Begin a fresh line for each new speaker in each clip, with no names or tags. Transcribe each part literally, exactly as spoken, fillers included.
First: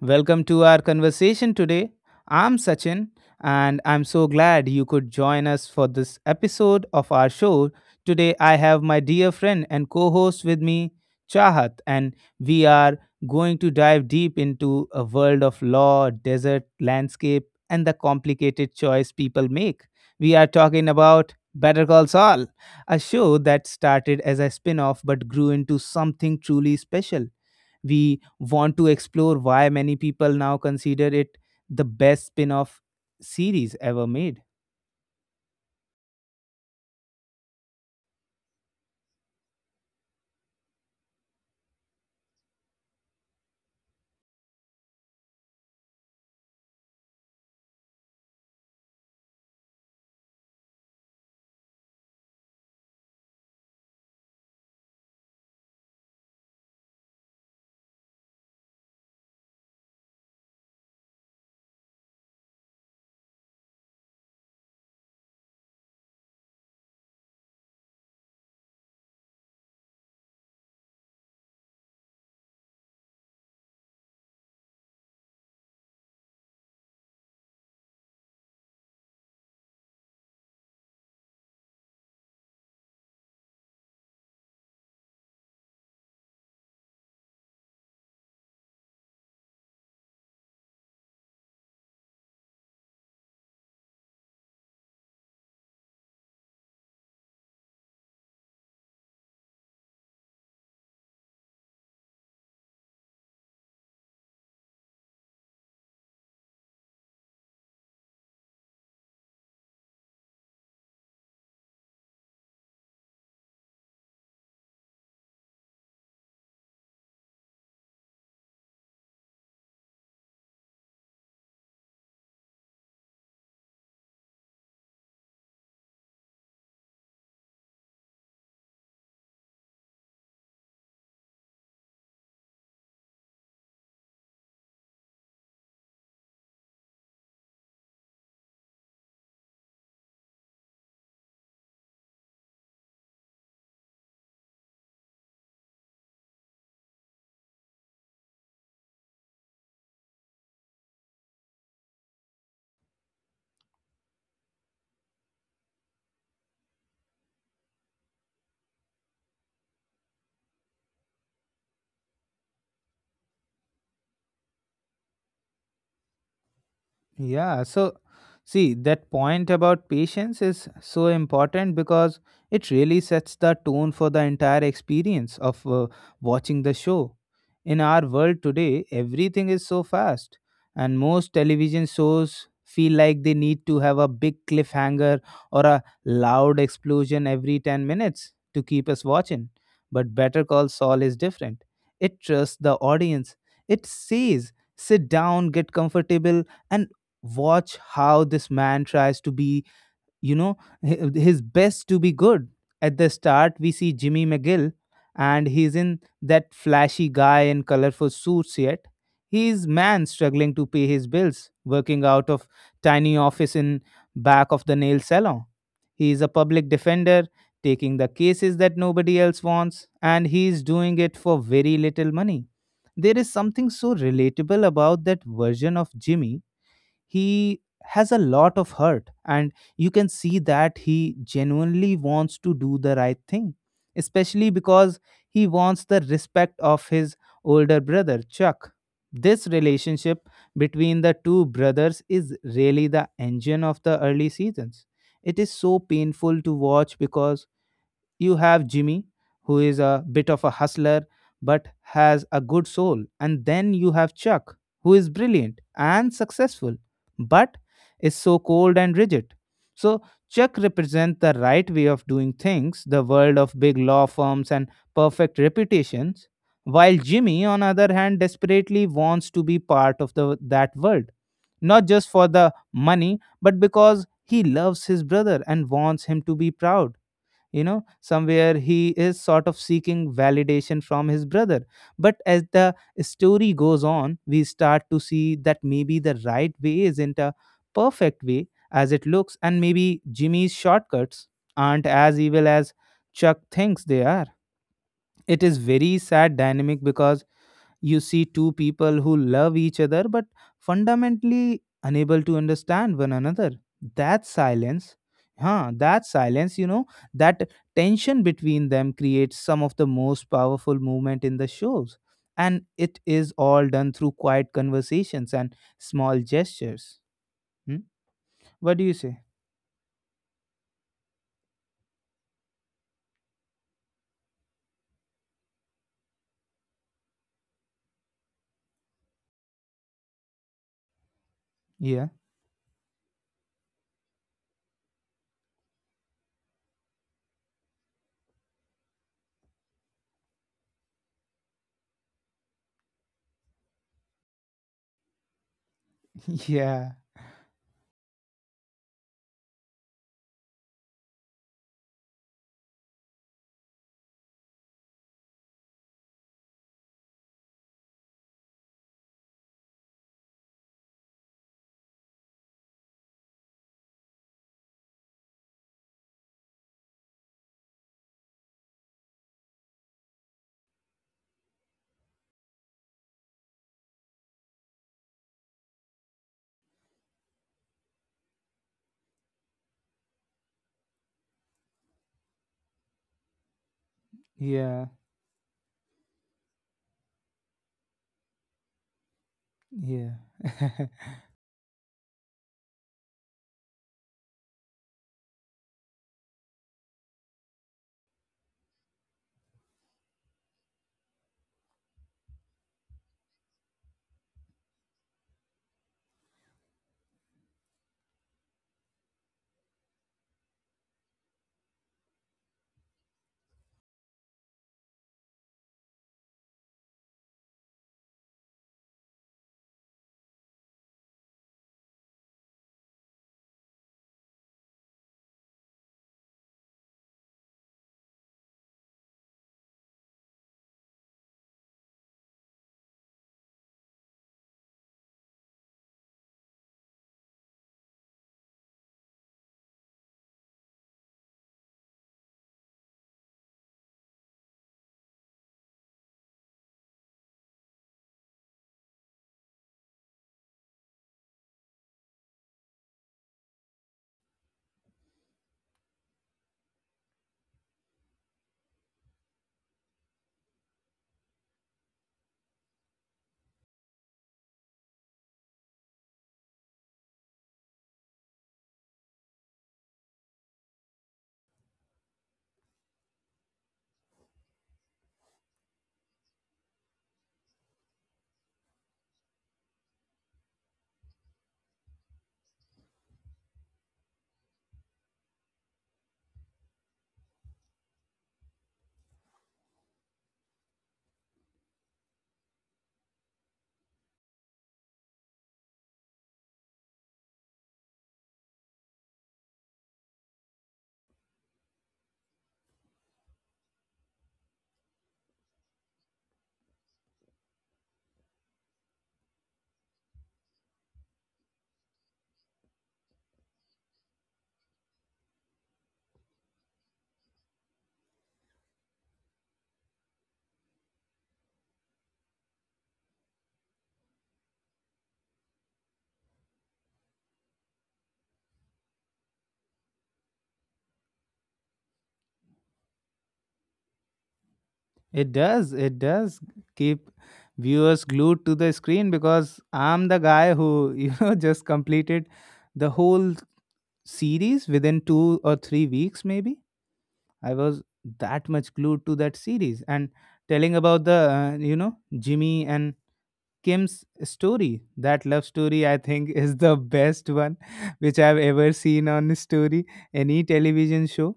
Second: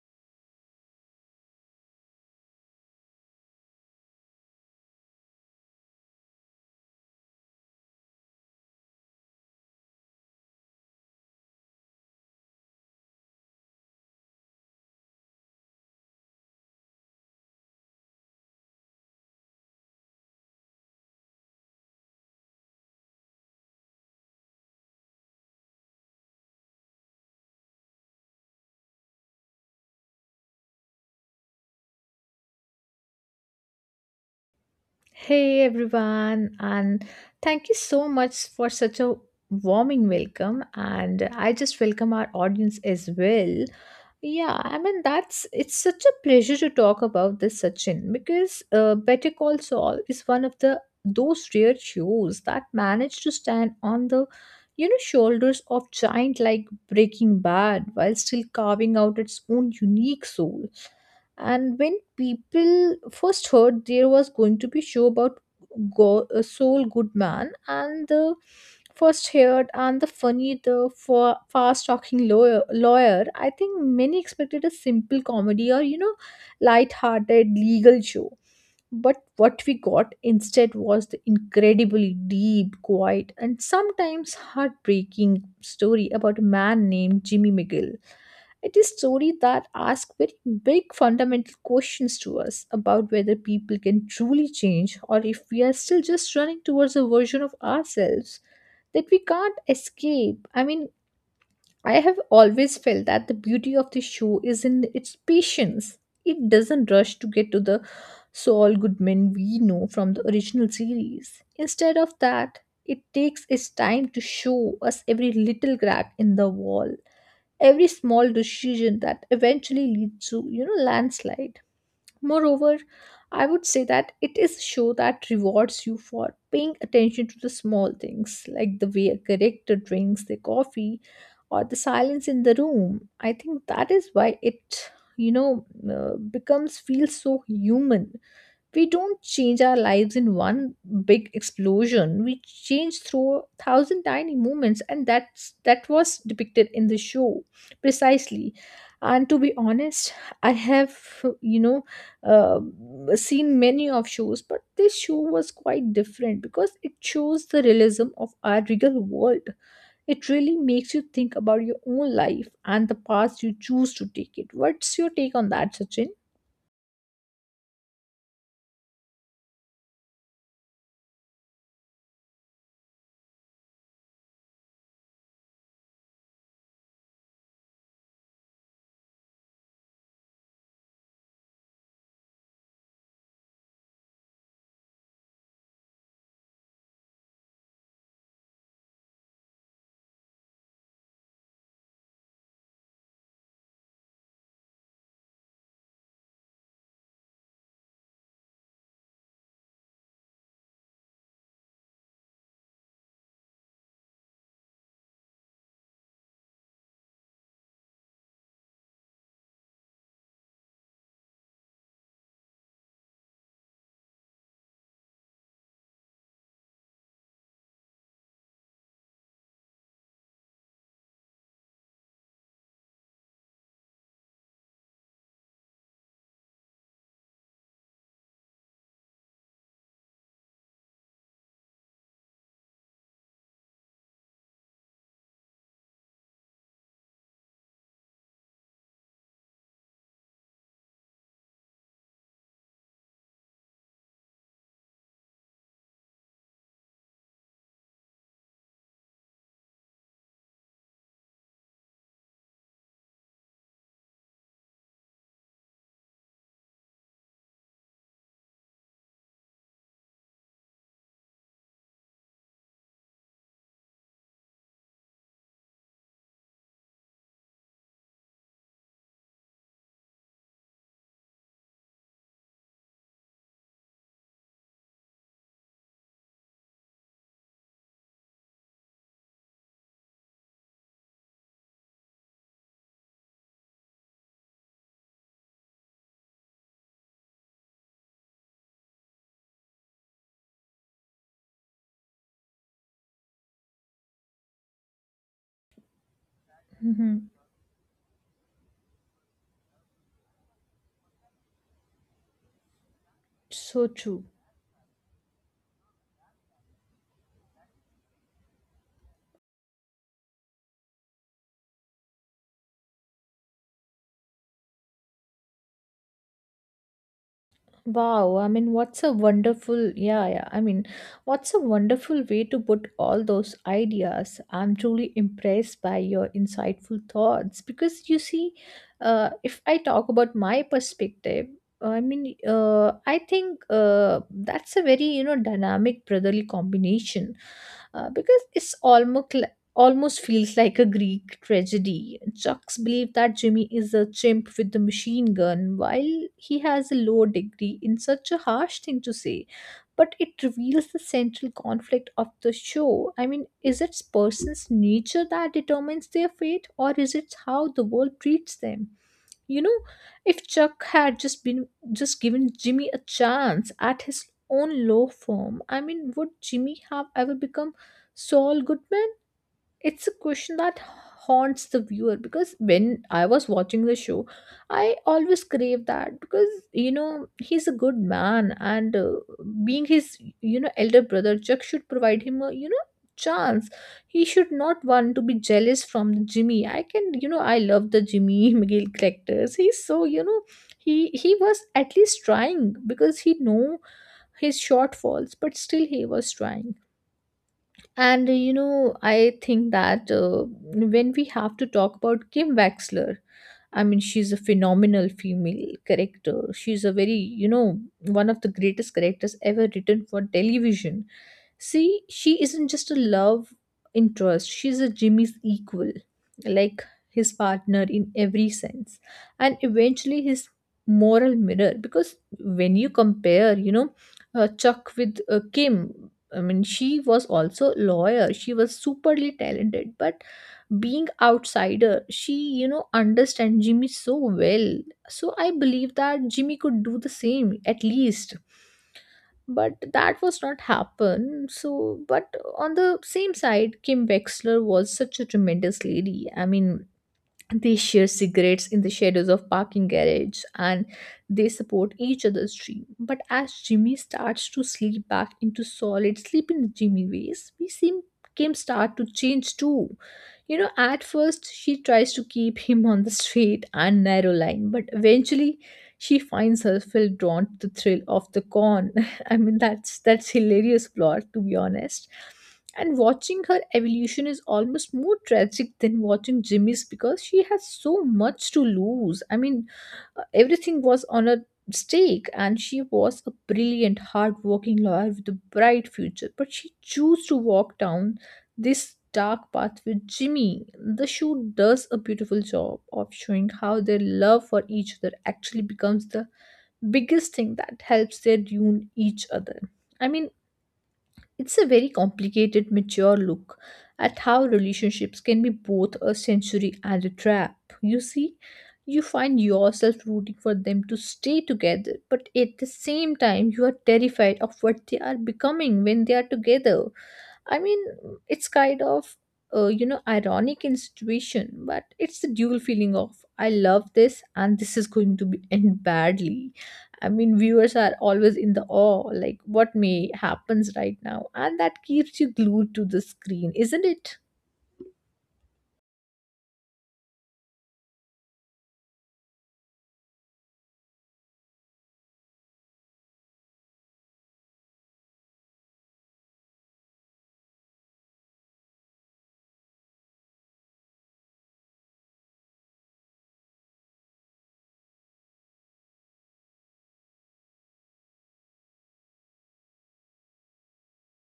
Welcome to our conversation today. I'm Sachin, and I'm so glad you could join us for this episode of our show. Today, I have my dear friend and co host with me, Chahat, and we are going to dive deep into a world of law, desert landscape, and the complicated choice people make. We are talking about Better Call Saul, a show that started as a spin off but grew into something truly special. We want to explore why many people now consider it the best spin-off series ever made.
Hey everyone, and thank you so much for such a warming welcome. And I just welcome our audience as well. Yeah, I mean that's it's such a pleasure to talk about this, Sachin, because uh, Better Call Saul is one of the those rare shows that manage to stand on the you know shoulders of giant like Breaking Bad while still carving out its own unique soul. And when people first heard there was going to be show about Go- uh, Saul Goodman and the first heard and the funny the fa- fast talking lawyer, lawyer I think many expected a simple comedy or you know light hearted legal show, but what we got instead was the incredibly deep, quiet, and sometimes heartbreaking story about a man named Jimmy McGill. It is a story that asks very big fundamental questions to us about whether people can truly change or if we are still just running towards a version of ourselves that we can't escape. I mean, I have always felt that the beauty of the show is in its patience. It doesn't rush to get to the Saul Goodman we know from the original series. Instead of that, it takes its time to show us every little crack in the wall, every small decision that eventually leads to, you know, landslide. Moreover, I would say that it is a show that rewards you for paying attention to the small things, like the way a character drinks their coffee or the silence in the room. I think that is why it, you know, uh, becomes feels so human. We don't change our lives in one big explosion, we change through a thousand tiny movements, and that's that was depicted in the show precisely. And to be honest, I have you know uh, seen many of shows, but this show was quite different because it shows the realism of our real world. It really makes you think about your own life and the path you choose to take it. What's your take on that, Sachin?
Yeah, so see, that point about patience is so important because it really sets the tone for the entire experience of uh, watching the show. In our world today, everything is so fast, and most television shows feel like they need to have a big cliffhanger or a loud explosion every ten minutes to keep us watching. But Better Call Saul is different. It trusts the audience, it says, sit down, get comfortable and watch how this man tries to be, you know, hi- his best to be good. At the start, we see Jimmy McGill, and he's in that flashy guy in colorful suits yet. He's man struggling to pay his bills, working out of tiny office in back of the nail salon. He is a public defender, taking the cases that nobody else wants, and he's doing it for very little money. There is something so relatable about that version of Jimmy. He has a lot of hurt, and you can see that he genuinely wants to do the right thing, especially because he wants the respect of his older brother Chuck. This relationship between the two brothers is really the engine of the early seasons. It is so painful to watch because you have Jimmy, who is a bit of a hustler but has a good soul. And then you have Chuck, who is brilliant and successful but is so cold and rigid. So, Chuck represents the right way of doing things, the world of big law firms and perfect reputations, while Jimmy, on other hand, desperately wants to be part of the, that world, not just for the money, but because he loves his brother and wants him to be proud. You know, somewhere he is sort of seeking validation from his brother. But as the story goes on, we start to see that maybe the right way isn't a perfect way as it looks, and maybe Jimmy's shortcuts aren't as evil as Chuck thinks they are. It is very sad dynamic because
Hmm.
you see two people who love each other but fundamentally unable to understand one another.
So
That
true.
silence, huh, that silence, you know, that tension between them creates some of the most powerful movement in the shows. And it is all done through quiet conversations and small gestures. Hmm?
Wow, I mean,
What do you
what's a
say?
wonderful, yeah, yeah. I mean, what's a wonderful way to put all those ideas. I'm truly impressed by your insightful thoughts because you see, uh, if I talk about my perspective, I
Yeah.
mean, uh, I think uh, that's a very, you know, dynamic brotherly combination uh, because it's almost almost feels like a Greek tragedy. Chucks believe that Jimmy is a chimp with the machine gun, while he has
Yeah.
a low degree in such a harsh thing to say. But it reveals the central conflict of the show. I mean, is it person's nature that determines their fate, or is it how the world treats them? You know, if Chuck had just been just given Jimmy a chance at his own law firm, I mean would Jimmy have ever become Saul Goodman? It's a question that haunts the viewer because when I was watching the show, I always crave that because you know he's a good man, and uh, being his you know elder brother, Chuck should provide him a you know chance. He should not
Yeah.
want to be jealous from the Jimmy. I can you know I love the Jimmy McGill characters. He's so
Yeah.
you know he he was at least trying because he know his shortfalls, but still he was trying. And uh, you know, I think that uh, when we have to talk about Kim Wexler, I mean, she's a phenomenal female character. She's a very, you know, one of the greatest characters ever written for television. See, she isn't just a love interest, she's a Jimmy's equal, like his partner in every sense, and eventually his moral mirror. Because when you compare, you know, uh, Chuck with uh, Kim. I mean, she was also lawyer. She was superly talented, but being outsider, she you know understand Jimmy so well. So I believe that Jimmy could do the same at least. But that was not happen. So, but on the same side, Kim Wexler was such a tremendous lady. I mean, they share cigarettes in the shadows of parking garages and they support each other's dream. But as Jimmy starts to sleep back into solid sleeping Jimmy ways, we see Kim start to change too. You know, at first she tries to keep him on the straight and narrow line, but eventually she finds herself drawn to the thrill of the con. I mean that's that's hilarious plot to be honest, and watching her evolution is almost more tragic than watching Jimmy's because she has so much to lose. I mean, uh, everything was on a stake, and she was a brilliant, hardworking lawyer with a bright future. But she chose to walk down this dark path with Jimmy. The show does a beautiful job of showing how their love for each other actually becomes the biggest thing that helps their tune each other. I mean, it's a very complicated, mature look at how relationships can be both a sanctuary and a trap. You see, you find yourself rooting for them to stay together, but at the same time, you are terrified of what they are becoming when they are together. I mean, it's kind of, uh, you know, ironic in situation, but it's the dual feeling of I love this and this is going to be end badly. I mean, viewers are always in the awe, like what may happens right now, and that keeps you glued to the screen, isn't it?
It does. It does keep viewers glued to the screen because I'm the guy who, you know, just completed the whole series within two or three weeks, maybe. I was that much glued to that series. And telling about the, uh, you know, Jimmy and Kim's story. That love story, I think, is the best one which I've ever seen on story, any television show.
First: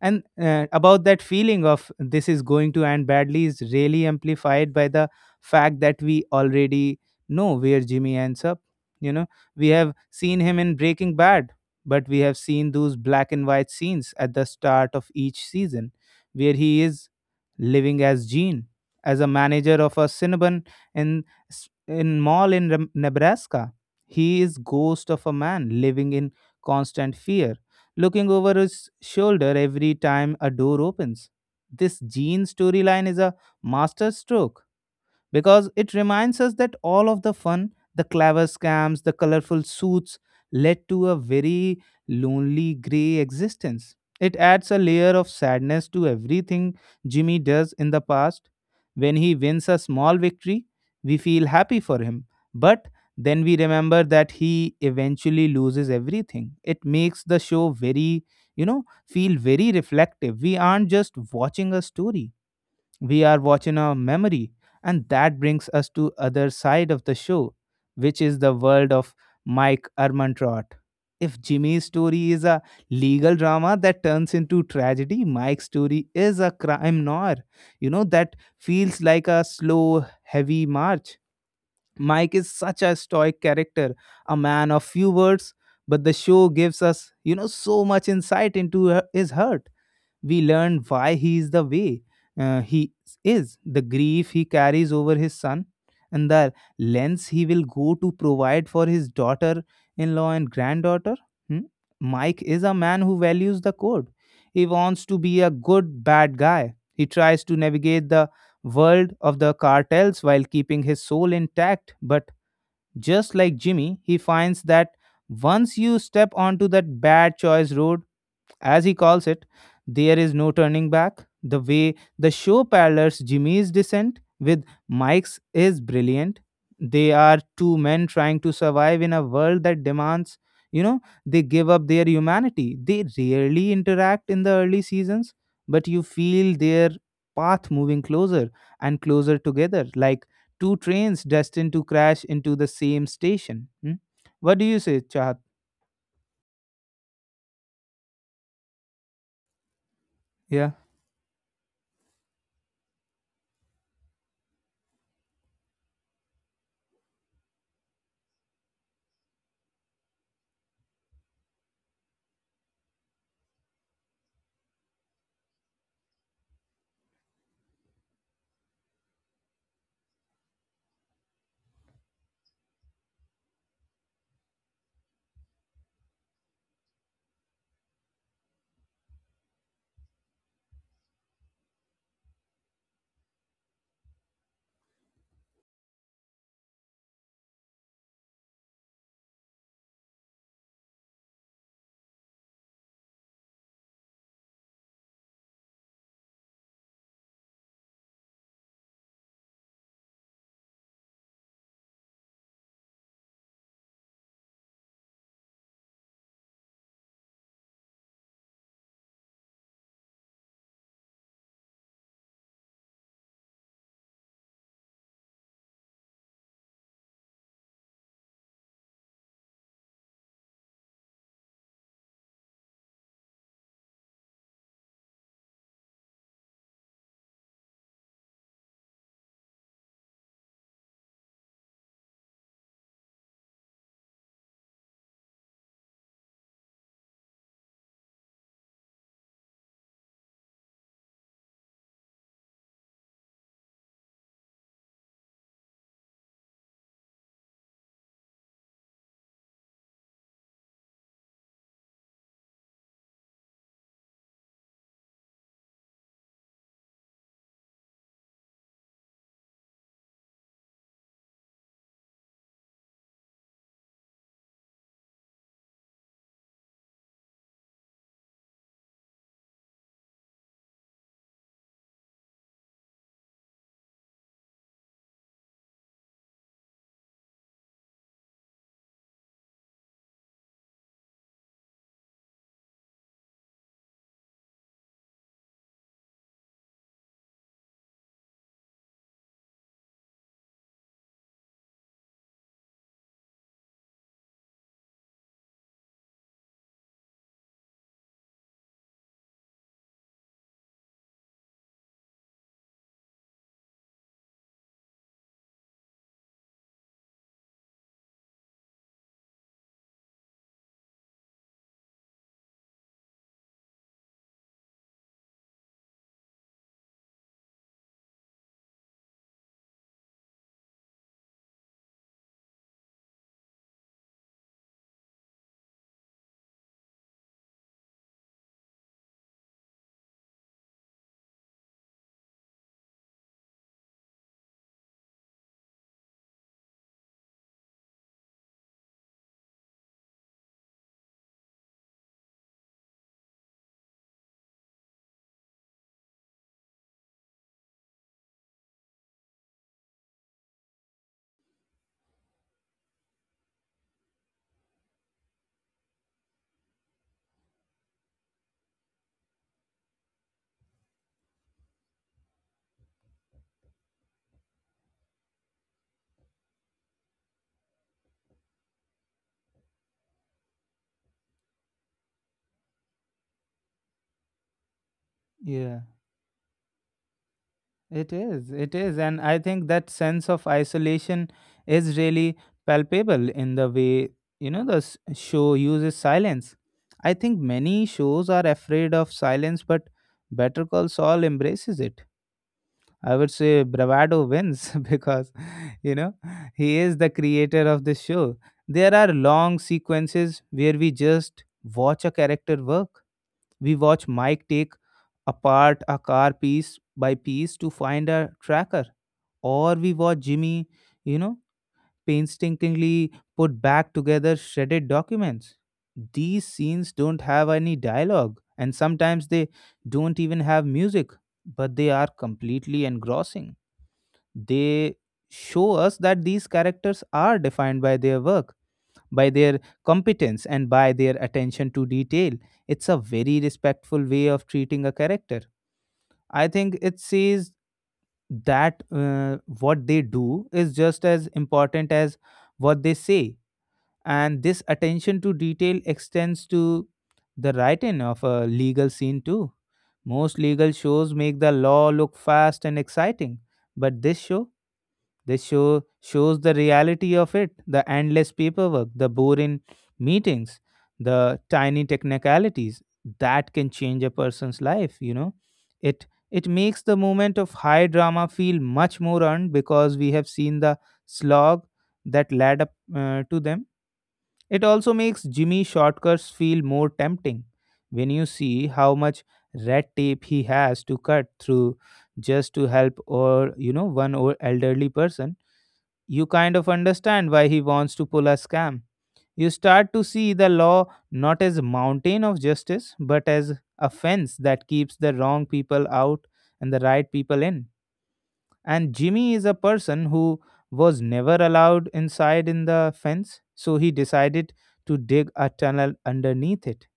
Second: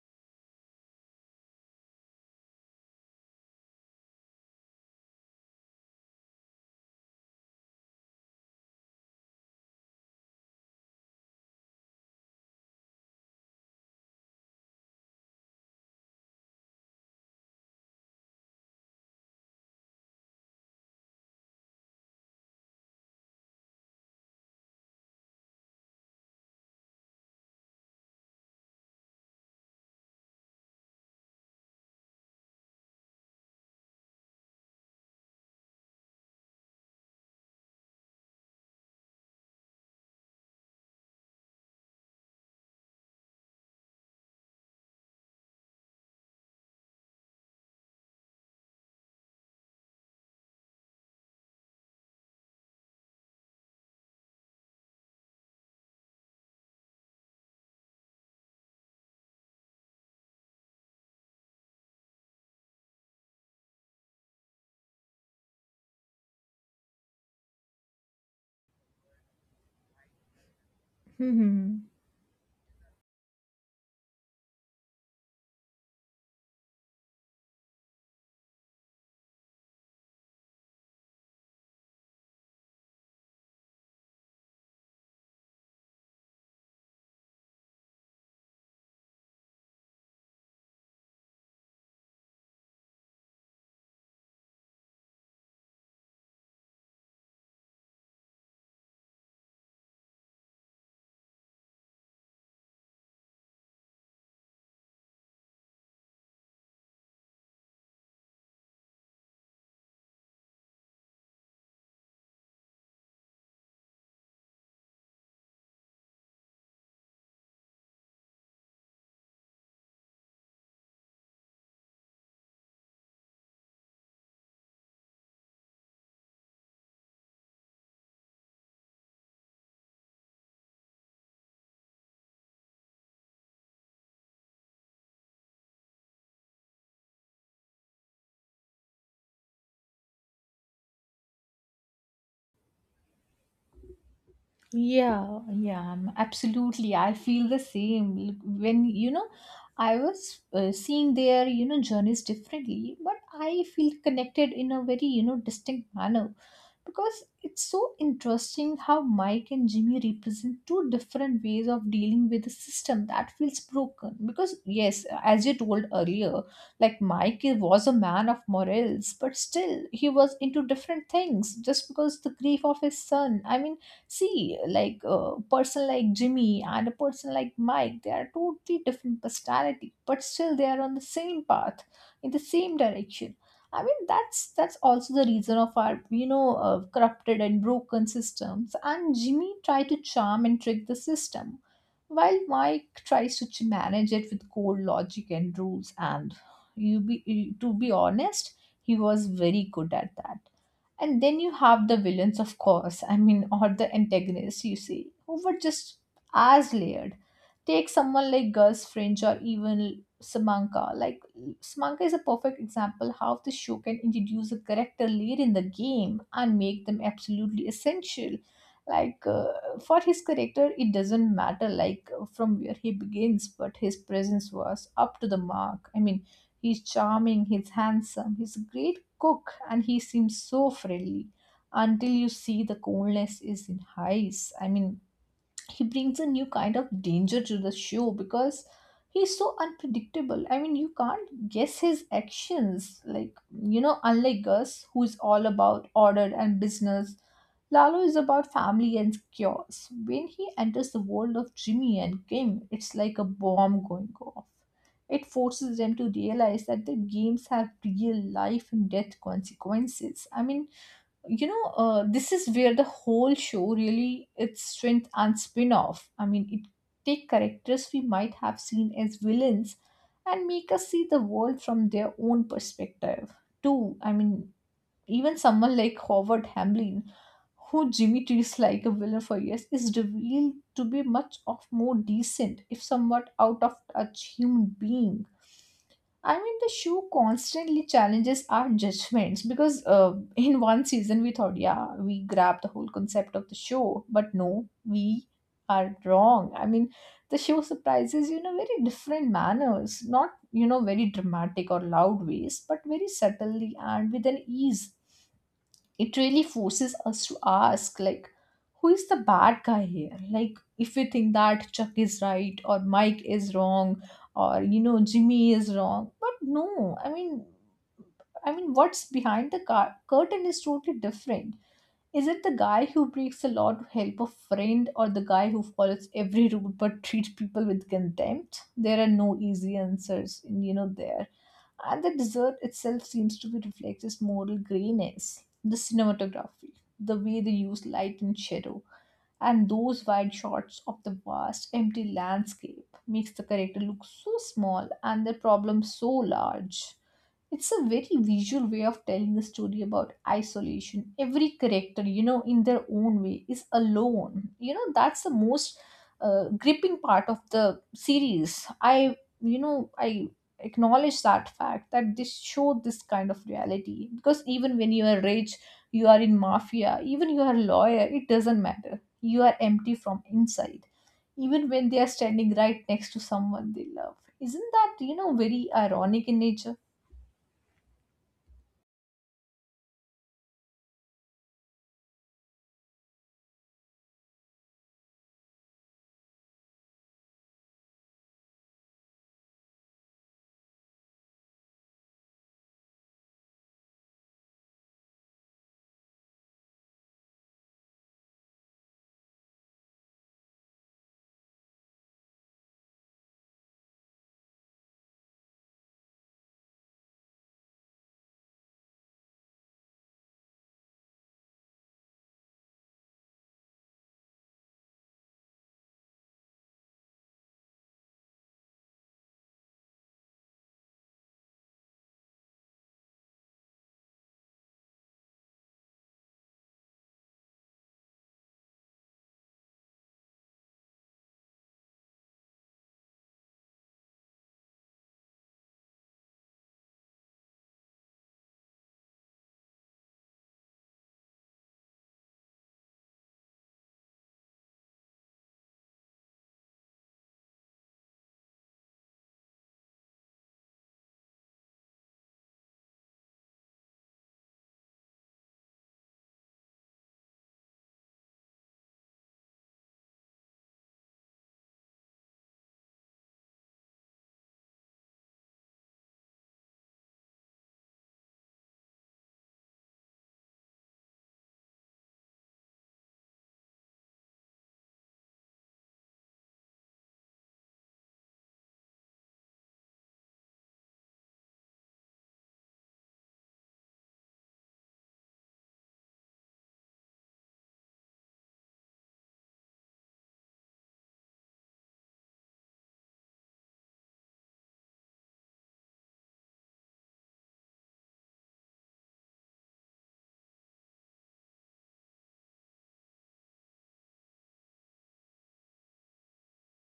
And uh, about that feeling of this is going to end badly is really amplified by the fact that we already know where Jimmy ends up. You know, we have seen him in Breaking Bad, but we have seen those black and white scenes at the start of each season where he is living as Gene, as a manager of a Cinnabon in s- in mall in Rem- Nebraska. He is ghost of a man living in constant fear, looking over his shoulder every time a door opens. This Jean storyline is a masterstroke because it reminds us that all of the fun, the clever scams, the colorful suits led to a very lonely, gray existence. It adds a layer of sadness to everything Jimmy does in the past. When he wins a small victory, we feel happy for him, but then we remember that he eventually loses everything. It makes the show very, you know, feel very reflective. We aren't just watching a story, we are watching our memory. And that brings us to other side of the show, which is the world of Mike Ermantrot. If Jimmy's
Hmm.
story is a legal drama that turns into tragedy, Mike's story is a crime noir, you know, that feels like a slow heavy march. Mike is such a stoic character, a man of few words, but the show gives us, you know, so much insight into her- his hurt. We learn why he is the way uh, he is, the grief he carries over his son, and the lengths he will go to provide for his daughter in law and granddaughter. Hmm? Mike is a man who values the code. He wants to be a good bad guy. He tries to navigate the world of the cartels while keeping his soul intact. But just like Jimmy, he finds that once you step onto that bad choice road, as he calls it, there is no turning back. The way the show parallels Jimmy's descent with Mike's is brilliant. They are two men trying to survive in a world that demands, you know, they give up their humanity. They rarely interact in the early seasons, but you feel their path moving closer and closer together, like two trains destined to crash into the same station. Hmm? What do you say, Chahat?
Yeah, yeah, um, absolutely. I feel the same. Look, when, you know, I was
Yeah.
uh, seeing their, you know, journeys differently, but I feel connected in a very, you know, distinct manner because it's so interesting how Mike and Jimmy represent two different ways of dealing with a system that feels broken. Because, yes, as you told earlier, like Mike was a man of morals, but still he was into different things just because the grief of his son. I mean, see like a person like Jimmy and a person like Mike, they are totally different personality but still they are on the same path, in the same direction. I mean that's that's also the reason of our you know uh, corrupted and broken systems, and Jimmy tried to charm and trick the system, while Mike tries to ch- manage it with cold logic and rules. And you be you- to be honest, he was very good at that. And then you have the villains, of course, I mean, or the antagonists, you see, who were just as layered. Take someone like Gus Fringe or even Samanka. Like, Samanka is a perfect example how the show can introduce a character late in the game and make them absolutely essential. Like, uh, for his character, it doesn't matter, like, uh, from where he begins, but his presence was up to the mark. I mean, he's charming, he's handsome, he's a great cook and he seems so friendly until you see the coldness is in his eyes. I mean he brings a new kind of danger to the show because he's so unpredictable. I mean, you can't guess his actions. Like, you know, unlike Gus, who is all about order and business, Lalo is about family and chaos. When he enters the world of Jimmy and Kim, it's like a bomb going off. It forces them to realize that their games have real life and death consequences. I mean, you know uh, this is where the whole show really its strength and spin off. I mean it take characters we might have seen as villains and make us see the world from their own perspective too. I mean even someone like Howard Hamlin, who Jimmy treats like a villain for years, is revealed to be much of more decent, if somewhat out of touch, human being. I mean, the show constantly challenges our judgments because uh, in one season we thought, yeah, we grabbed the whole concept of the show, but no, we are wrong. I mean, the show surprises you in a very different manners, not, you know, very dramatic or loud ways, but very subtly and with an ease. It really forces us to ask like who is the bad guy here, like if we think that Chuck is right or Mike is wrong, or you know Jimmy is wrong, but no. I mean, I mean what's behind the car- curtain is totally different. Is it the guy who breaks the law to help a friend or the guy who follows every rule but treats people with contempt? There are no easy answers, you know there. And the desert itself seems to be reflect this moral grayness. The cinematography, the way they use light and shadow, and those wide shots of the vast empty landscape makes the character look so small and the problem so large. It's a very visual way of telling a story about isolation. Every character, you know, in their own way, is alone. You know, that's the most uh, gripping part of the series. I, you know, I acknowledge that fact that this show this kind of reality because even when you are rich you are in mafia even you are a lawyer it doesn't matter you are empty from inside even when they are standing right next to someone they love isn't that you know very
Yeah.
ironic in nature.
It is, it is. And I think that sense of isolation is really palpable in the way, you know, the s- show uses silence. I think many shows are afraid of silence, but Better Call Saul embraces it. I would say bravado wins because, you know, he is the creator of this show. There are long sequences where we just watch a character work. We watch Mike take apart a car piece by piece to find a tracker, or we watch Jimmy, you know, painstakingly put back together shredded documents. These scenes don't have any dialogue, and sometimes they don't even have music, but they are completely engrossing. They show us that these characters are defined by their work, by their competence, and by their attention to detail. It's a very respectful way of treating a character. I think it says that uh, what they do is just as important as what they say. And this attention to detail extends to the writing of a legal scene too. Most legal shows make the law look fast and exciting, but this show this show shows the reality of it, the endless paperwork, the boring meetings, the tiny technicalities that can change a person's life, you know. It it makes the moment of high drama feel much more earned because we have seen the slog that led up uh, to them. It also makes Jimmy shortcuts feel more tempting. When you see how much red tape he has to cut through just to help or you know one or elderly person, you kind of understand why he wants to pull a scam. You start to see the law not as a mountain of justice, but as a fence that keeps the wrong people out and the right people in. And Jimmy is a person who was never allowed inside in the fence, so he decided to dig a tunnel underneath it.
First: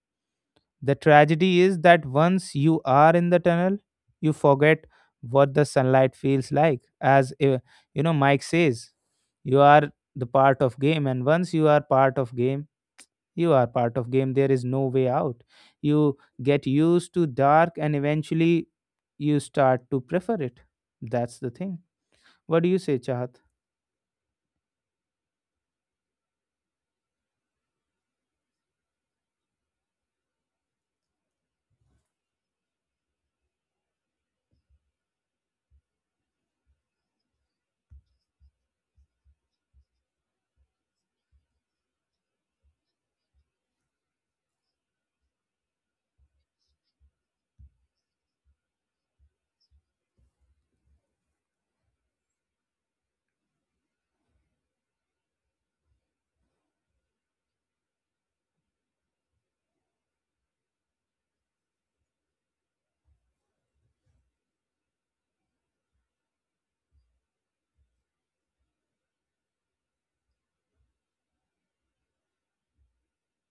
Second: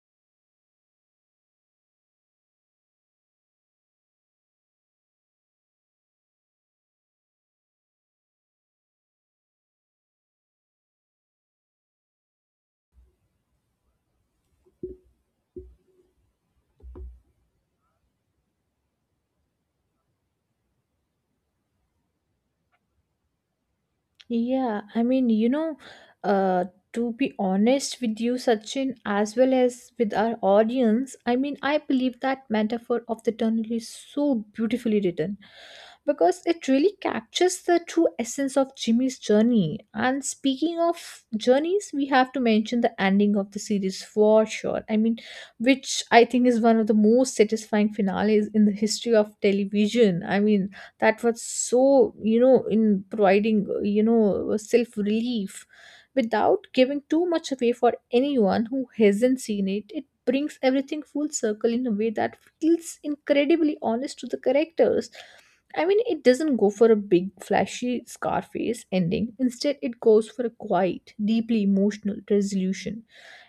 The tragedy is that once you are in the tunnel, you forget what the sunlight feels like. As uh, you know, Mike says, you are the part of game, and once you are part of game, you are part of game. There is no way out. You get used to dark, and eventually, you start to prefer it. That's the thing. What do you say, Chahat?
Yeah, I mean, you know, uh, to be honest with you, Sachin, as well as with our audience, I mean, I believe that metaphor of the tunnel is so beautifully written because it really captures the true essence of Jimmy's journey. And speaking of journeys, we have to mention the ending of the series for sure. I mean, which I think is one of the most satisfying finales in the history of television. I mean, that was so you know in providing you know self relief without giving too much away for anyone who hasn't seen it, it brings everything full circle in a way that feels incredibly honest to the characters. I mean, it doesn't go for a big flashy Scarface ending. Instead, it goes for a quiet, deeply emotional resolution.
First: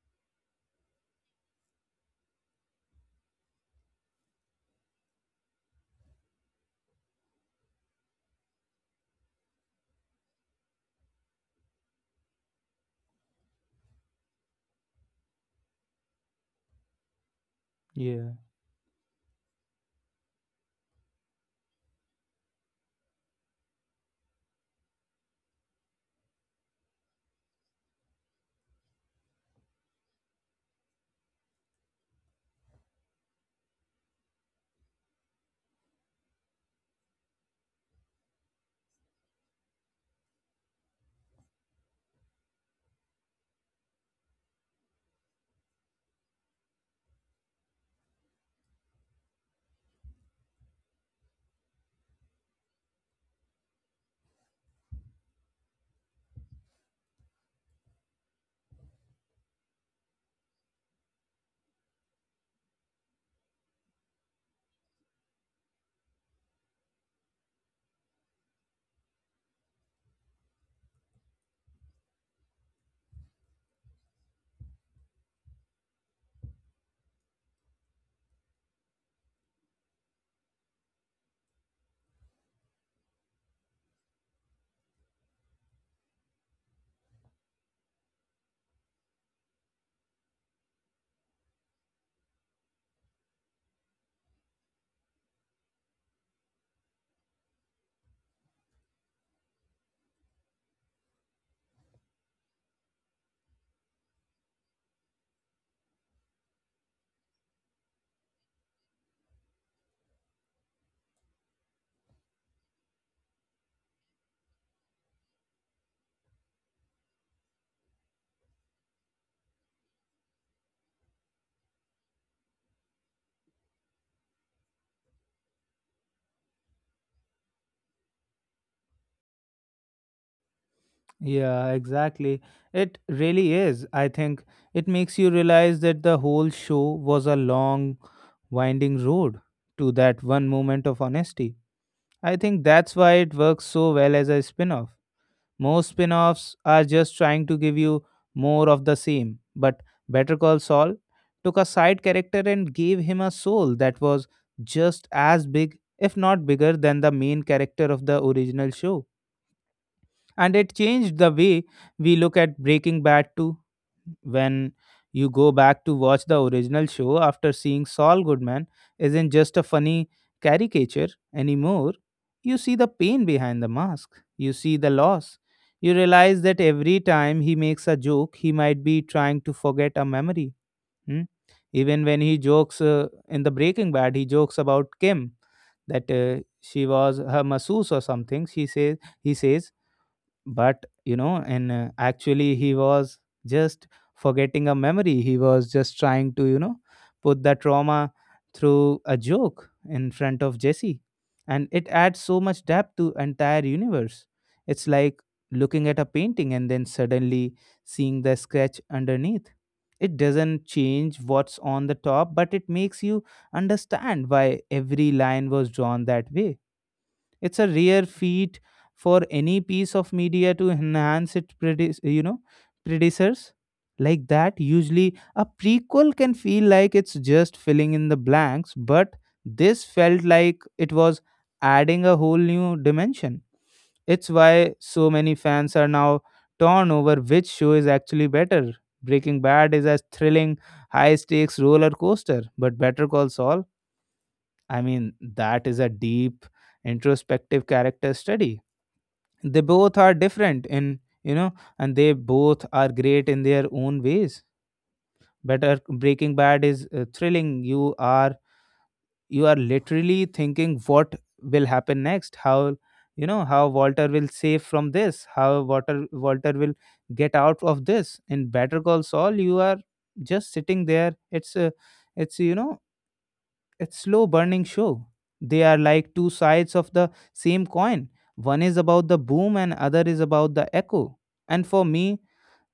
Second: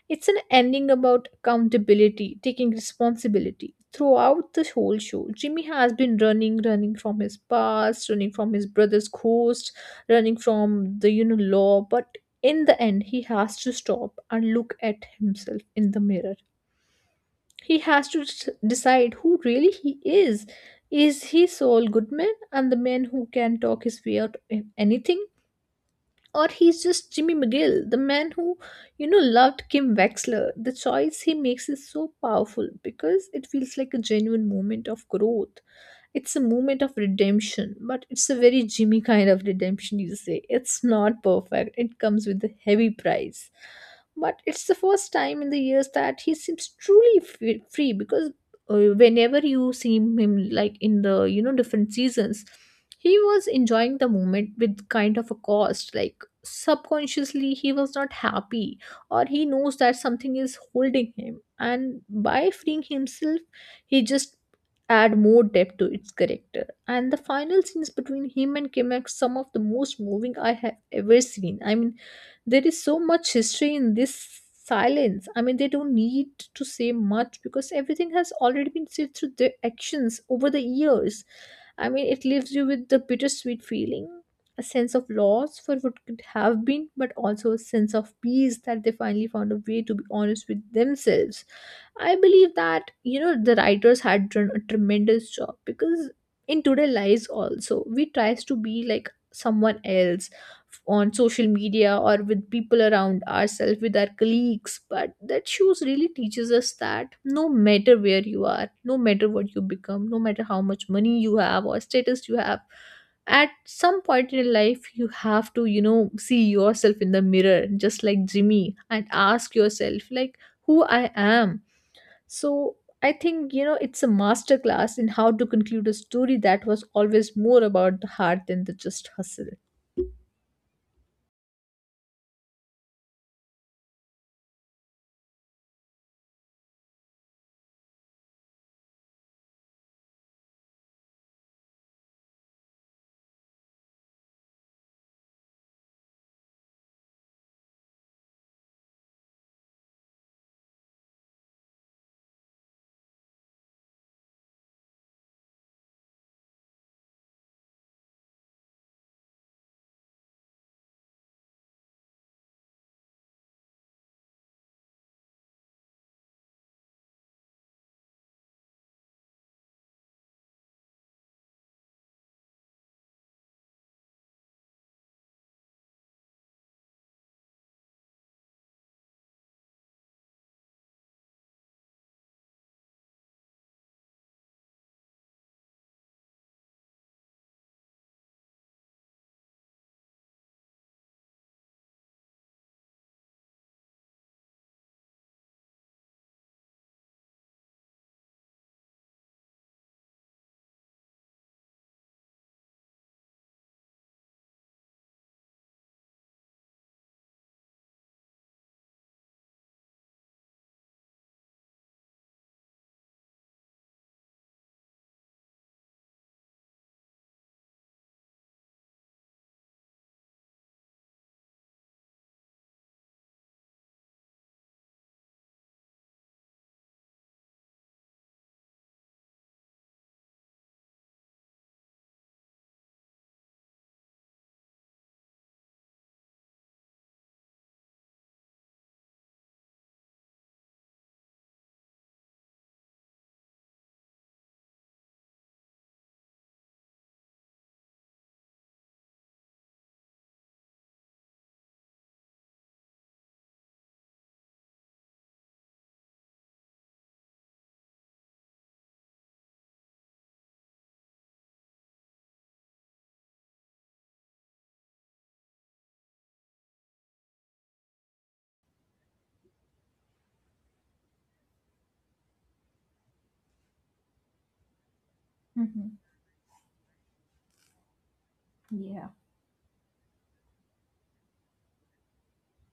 It's an ending about accountability, taking responsibility. Throughout the whole show, Jimmy has been running, running from his past, running from his brother's ghost, running from the you know law, but in the end he has to stop and look at himself in the mirror. He has to
Yeah,
d- decide who really he is. Is he Saul Goodman and the man who can talk his way out of anything? Or he's just Jimmy McGill, the man who, you know, loved Kim Wexler. The choice he makes is so powerful because it feels like a genuine moment of growth. It's a moment of redemption, but it's a very Jimmy kind of redemption, you say. It's not perfect, it comes with a heavy price. But it's the first time in the years that he seems truly f- free because uh, whenever you see him, like in the you know different seasons, he was enjoying the moment with kind of a cost. Like subconsciously, he was not happy, or he knows that something is holding him, and by freeing himself, he just add more depth to its character. And the final scenes between him and Kim are some of the most moving I have ever seen. I mean, there is so much history in this silence. I mean, they don't need to say much because everything has already been said through their actions over the years. I mean, it leaves you with the bittersweet feeling. A sense of loss for what could have been, but also a sense of peace that they finally found a way to be honest with themselves. I believe that you know the writers had done a tremendous job because in today lives also we tries to be like someone else on social media or with people around ourselves with our colleagues, but that shows really teaches us that no matter where you are, no matter what you become, no matter how much money you have or status you have, at some point in your life you have to you know see yourself in the mirror just like Jimmy and ask yourself like who I am. So I think, you know, it's a masterclass in how to conclude a story that was always more about the heart than the just hustle.
yeah, exactly. It really is. I think it makes you realize that the whole show was a long winding road to that one moment of honesty. I think that's why it works so well as a spin off. Most spin offs are just trying to give you more of the same, but Better Call Saul took a side character and gave him a soul that was just as big, if not bigger, than the main character of the original show. And it changed the way we look at Breaking Bad too. When you go back to watch the original show after seeing Saul Goodman isn't just a funny caricature anymore, you see the pain behind the mask, you see the loss. You realize that every time he makes a joke he might be trying to forget a memory. Hmm? Even when he jokes uh, in the Breaking Bad, he jokes about Kim, that uh, she was her masseuse or something. She says, he says, but you know and uh, actually he was just forgetting a memory. He was just trying to you know put the trauma through a joke in front of Jesse. And it adds so much depth to entire universe. It's like looking at a painting and then suddenly seeing the scratch underneath. It doesn't change what's on the top, but it makes you understand why every line was drawn that way. It's a rare feat for any piece of media to enhance its predi- you know predecessors like that. Usually, a prequel can feel like it's just filling in the blanks, but this felt like it was adding a whole new dimension. It's why so many fans are now torn over which show is actually better. Breaking Bad is a thrilling, high stakes roller coaster, but Better Call Saul, I mean, that is a deep introspective character study. They both are different in, you know, and they both are great in their own ways. Better Breaking Bad is uh, thrilling. You are you are literally thinking what will happen next, how, you know, how Walter will save from this, how Walter Walter will get out of this. In Better Call Saul, you are just sitting there. It's a, it's you know It's slow burning show. They are
Mhm.
like two sides of the same coin. One is about
Yeah.
the boom and other is about the echo. And for me,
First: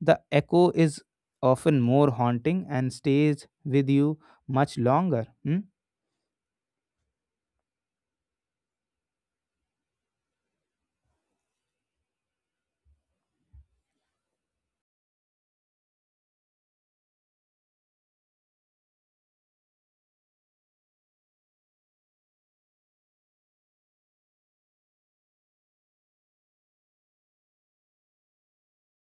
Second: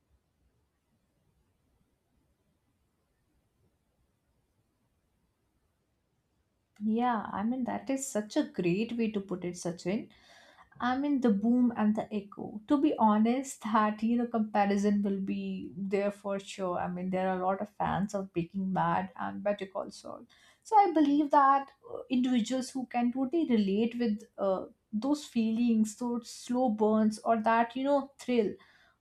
the echo is often more haunting and stays with you much longer. Hmm?
Yeah, I mean, that is such a great way to put it, Sachin. I mean, the boom and the echo. To be honest, that, you know, comparison will be there for sure. I mean, there are a lot of fans of Breaking Bad and Better Call Saul. So I believe that uh, individuals who can totally relate with uh, those feelings, those slow burns, or that, you know, thrill.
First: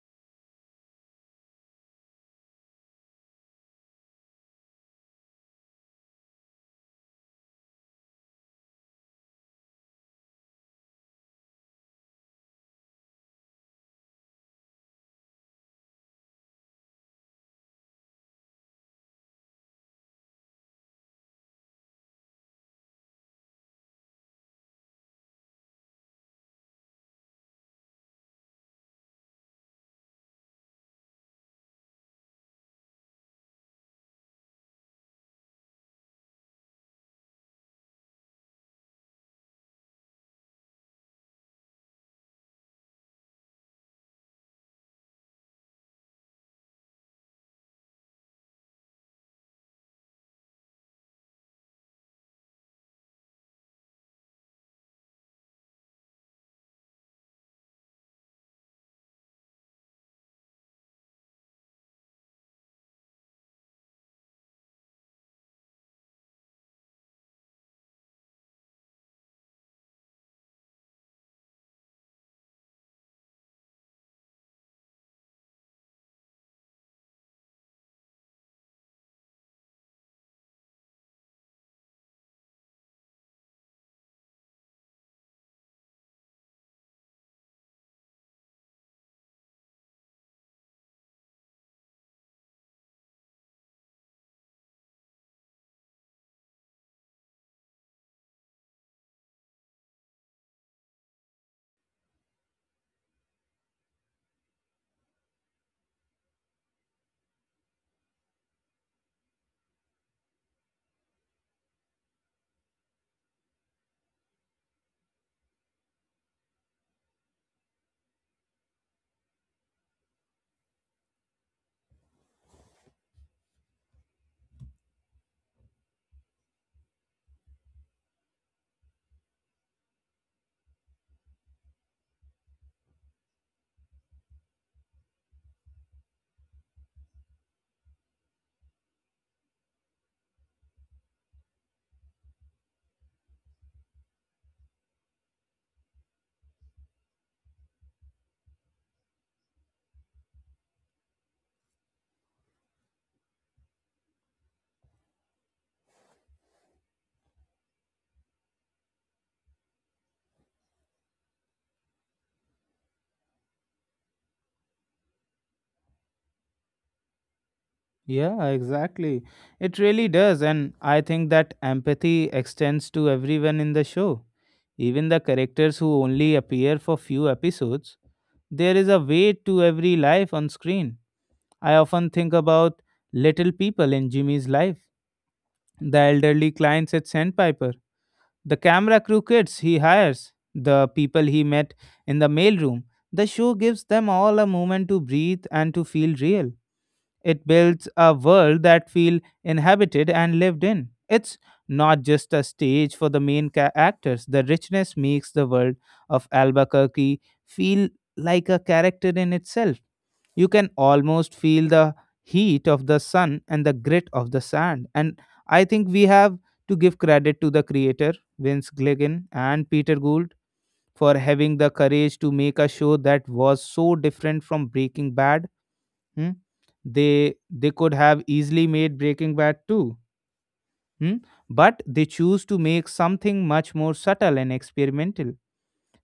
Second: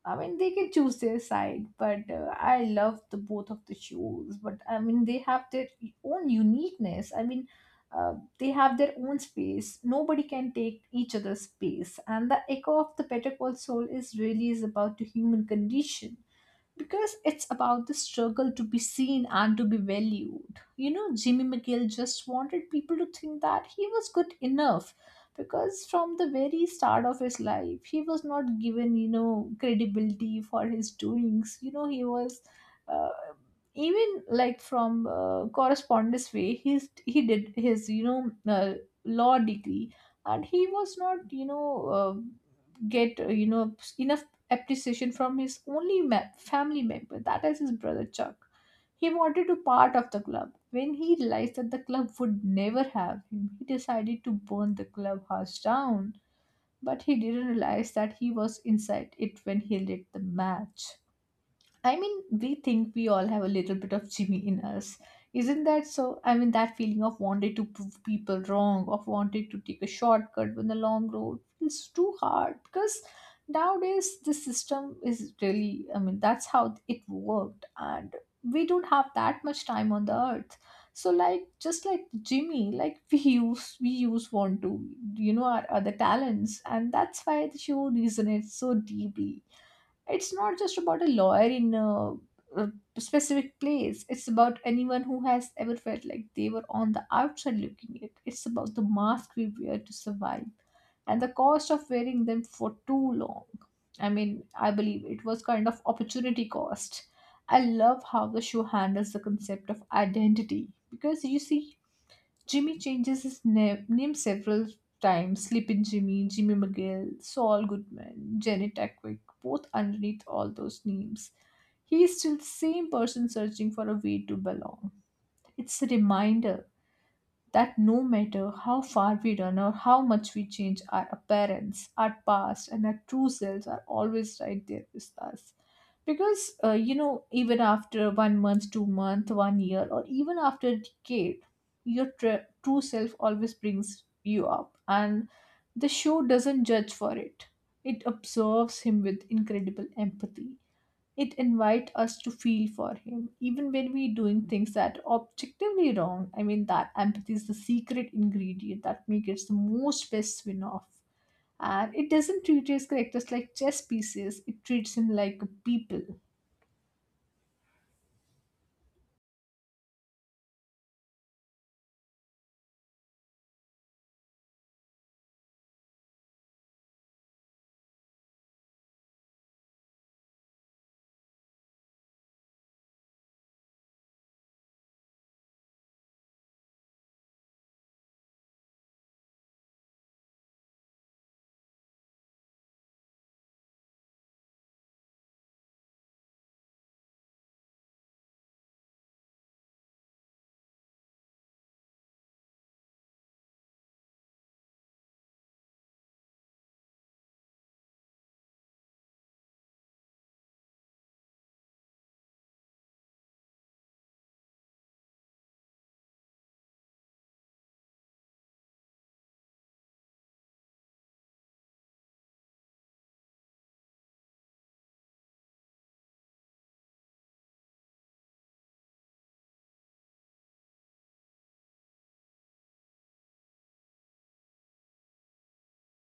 I mean, they can choose their side, but uh, I love the both of the shows. But I mean, they have their own uniqueness. I mean, uh, they have their own space. Nobody can take each other's space, and the echo of the Better Call soul is really is about the human condition because it's about the struggle to be seen and to be valued. You know, Jimmy McGill just wanted people to think that he was good enough because from the very start of his life, he was not given, you know, credibility for his doings. You know, he was. Uh, Even like from uh, correspondence way he's he did his you know uh, law degree, and he was not you know uh, get uh, you know enough appreciation from his only me- family member, that is his brother Chuck. He wanted to part of the club. When he realized that the club would never have him, he decided to burn the clubhouse down. But he didn't realize that he was inside it when he lit the match. I mean, we think we all have a little bit of Jimmy in us. Isn't that so? I mean, that feeling of wanting to prove people wrong, of wanting to take a shortcut when the long road feels too hard because nowadays the system is really, I mean, that's how it worked. And we don't have that much time on the earth. So like just like Jimmy, like we use we use want to, you know, our other talents, and that's why the show resonates so deeply. It's not just about a lawyer in a, a specific place. It's about anyone who has ever felt like they were on the outside looking in. It's about the mask we wear to survive and the cost of wearing them for too long. I mean, I believe it was kind of opportunity cost. I love how the show handles the concept of identity because you see Jimmy changes his name, name several times: Sleepin' Jimmy, Jimmy McGill, Saul Goodman, Janet Quick, both underneath all those names. He is still the same person searching for a way to belong. It's a reminder that no matter how far we run or how much we change, our appearance, our past, and our true selves are always right there with us. Because, uh, you know, even after one month, two month, one year, or even after a decade, your tr- true self always brings you up. And the show doesn't judge for it, it observes him with incredible empathy. It invites us to feel for him, even when we're doing things that are objectively wrong. I mean, that empathy is the secret ingredient that makes it the most best win off. And it doesn't treat his characters like chess pieces, it treats him like people.
Yeah, exactly. It really does. And I think that empathy extends to everyone in the show. Even the characters who only appear for few episodes, there is a weight to every life on screen. I often think about little people in Jimmy's life, the elderly clients at Sandpiper, the camera crew kids he hires, the people he met in the mailroom. The show gives them all a moment to breathe and to feel real. It builds a world that feels inhabited and lived in. It's not just a stage for the main ca- actors. The richness makes the world of Albuquerque feel like a character in itself. You can almost feel the heat of the sun and the grit of the sand. And I think we have to give credit to the creator, Vince Gilligan and Peter Gould, for having the courage to make a show that was so different from Breaking Bad. Hmm? They they could have easily made Breaking Bad too. Hmm? But they choose to make something much more subtle and experimental.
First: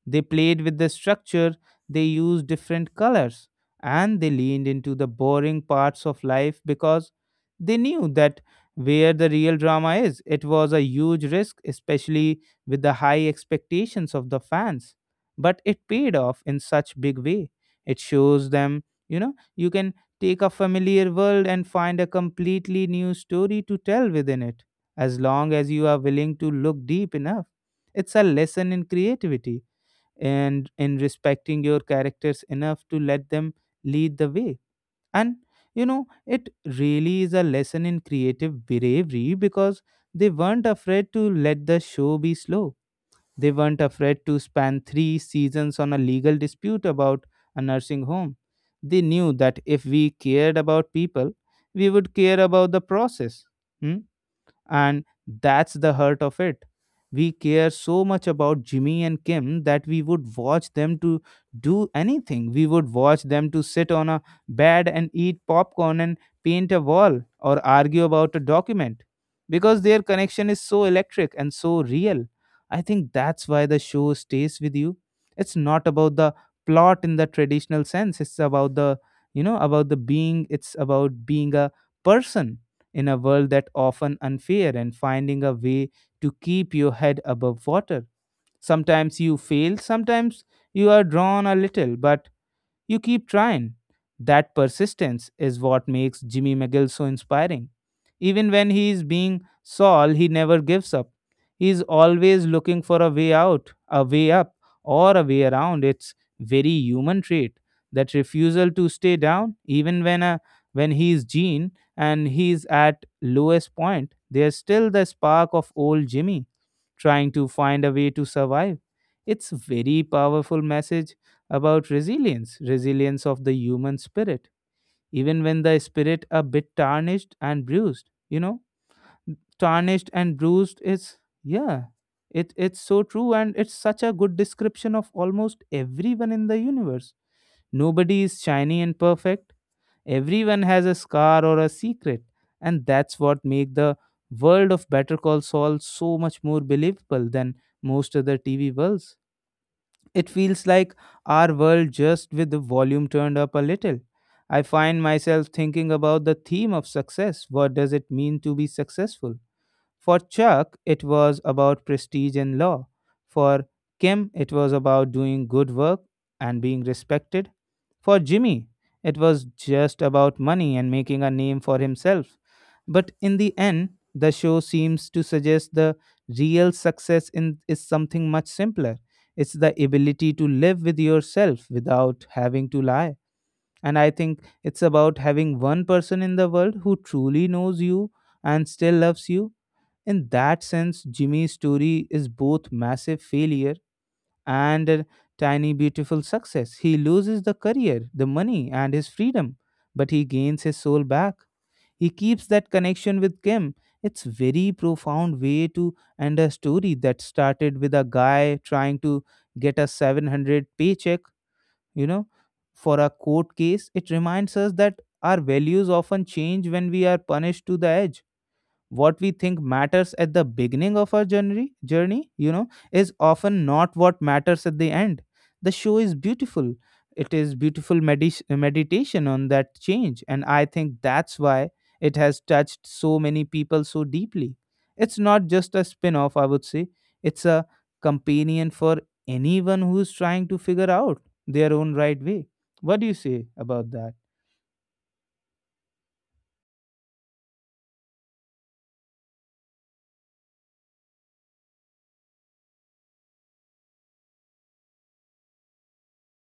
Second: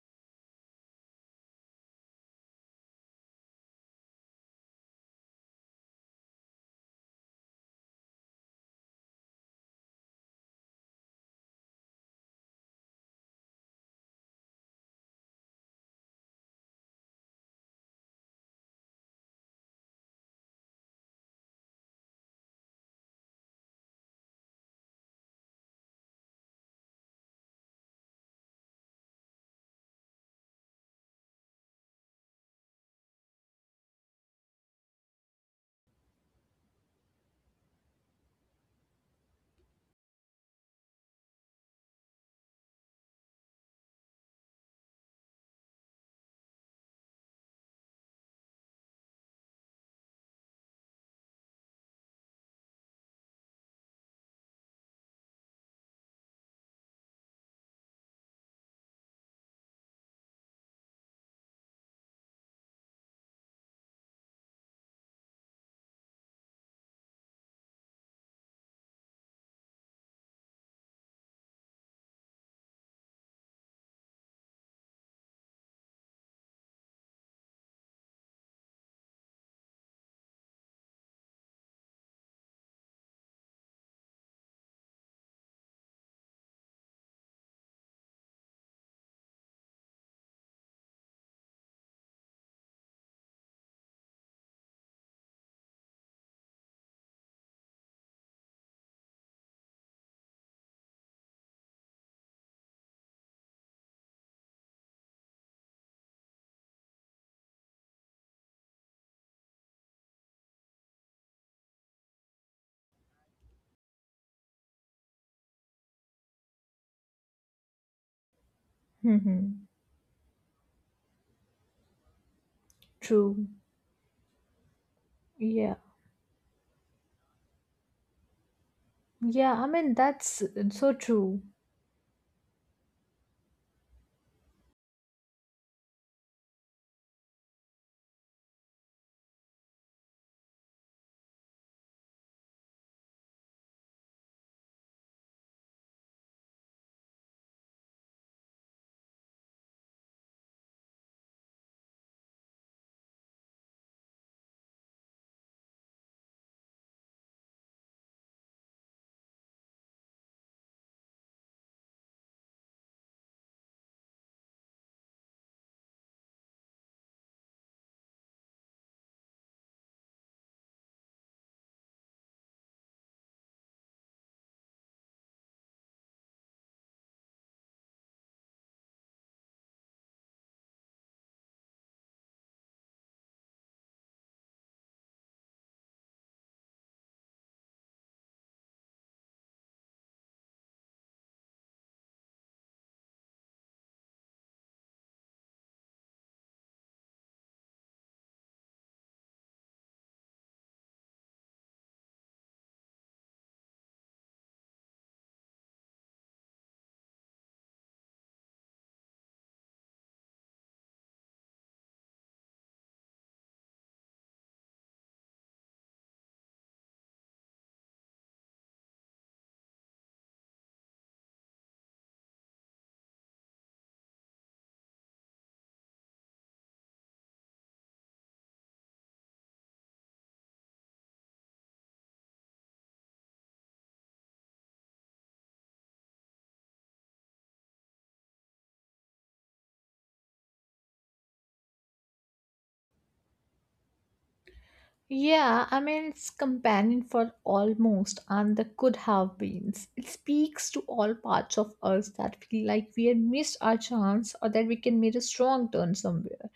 They played with the structure, they used different colors, and they leaned into the boring parts of life because they knew that where the real drama is. It was a huge risk, especially with the high expectations of the fans. But it paid off in such big way. It shows them, you know, you can take a familiar world and find a completely new story to tell within it, as long as you are willing to look deep enough. It's a lesson in creativity and in respecting your characters enough to let them lead the way. And you know, it really is a lesson in creative bravery because they weren't afraid to let the show be slow. They weren't afraid to span three seasons on a legal dispute about a nursing home. They knew that if we cared about people, we would care about the process. Hmm. And that's the hurt of it. We care so much about Jimmy and Kim that we would watch them to do anything. We would watch them to sit on a bed and eat popcorn and paint a wall or argue about a document, because their connection is so electric and so real. I think that's why the show stays with you. It's not about the plot in the traditional sense. It's about the, you know, about the being. It's about being a person in a world that often unfair and finding a way to keep your head above water. Sometimes you fail, sometimes you are drawn a little, but you keep trying. That persistence is what makes Jimmy McGill so inspiring. Even when he is being Saul, he never gives up. He is always looking for a way out, a way up, or a way around. It's very human trait. That refusal to stay down, even when a when he is Gene and he is at lowest point, there's still the spark of old Jimmy trying to find a way to survive. It's
Mm-hmm.
very powerful message about resilience, resilience
True.
of the human spirit, even when
Yeah.
the spirit a bit tarnished and bruised. You know,
Yeah, I mean,
tarnished and
that's
bruised
so
is
true.
yeah, it it's so true and it's such a good description of almost everyone in the universe. Nobody is shiny and perfect. Everyone has a scar or a secret, and that's what make the world of Better Call Saul so much more believable than most other T V worlds. It feels like our world just with the volume turned up a little. I find myself thinking about the theme of success. What does it mean to be successful? For Chuck, it was about prestige and law. For Kim, it was about doing good work and being respected. For Jimmy, it was just about money and making a name for himself. But in the end, the show seems to suggest the real success in, is something much simpler. It's the ability to live with yourself without having to lie. And I think it's about having one person in the world who truly knows you and still loves you. In that sense, Jimmy's story is both massive failure and a tiny beautiful success. He loses the career, the money, and his freedom, but he gains his soul back. He keeps that connection with Kim. It's very profound way to end a story that started with a guy trying to get a seven hundred paycheck, you know, for a court case. It reminds us that our values often change when we are punished to the edge. What we think matters at the beginning of our journey journey, you know, is often not what matters at the end. The show is beautiful. It is beautiful medis meditation on that change, and I think that's why it has touched so many people so deeply. It's not just a spin off, I would say. It's a companion for anyone who's trying to figure out their own right way. What do you say about that?
Yeah, I mean, it's companion for almost and the could have beens. It speaks to all parts of us that feel like we had missed our chance or that we can make a strong turn somewhere,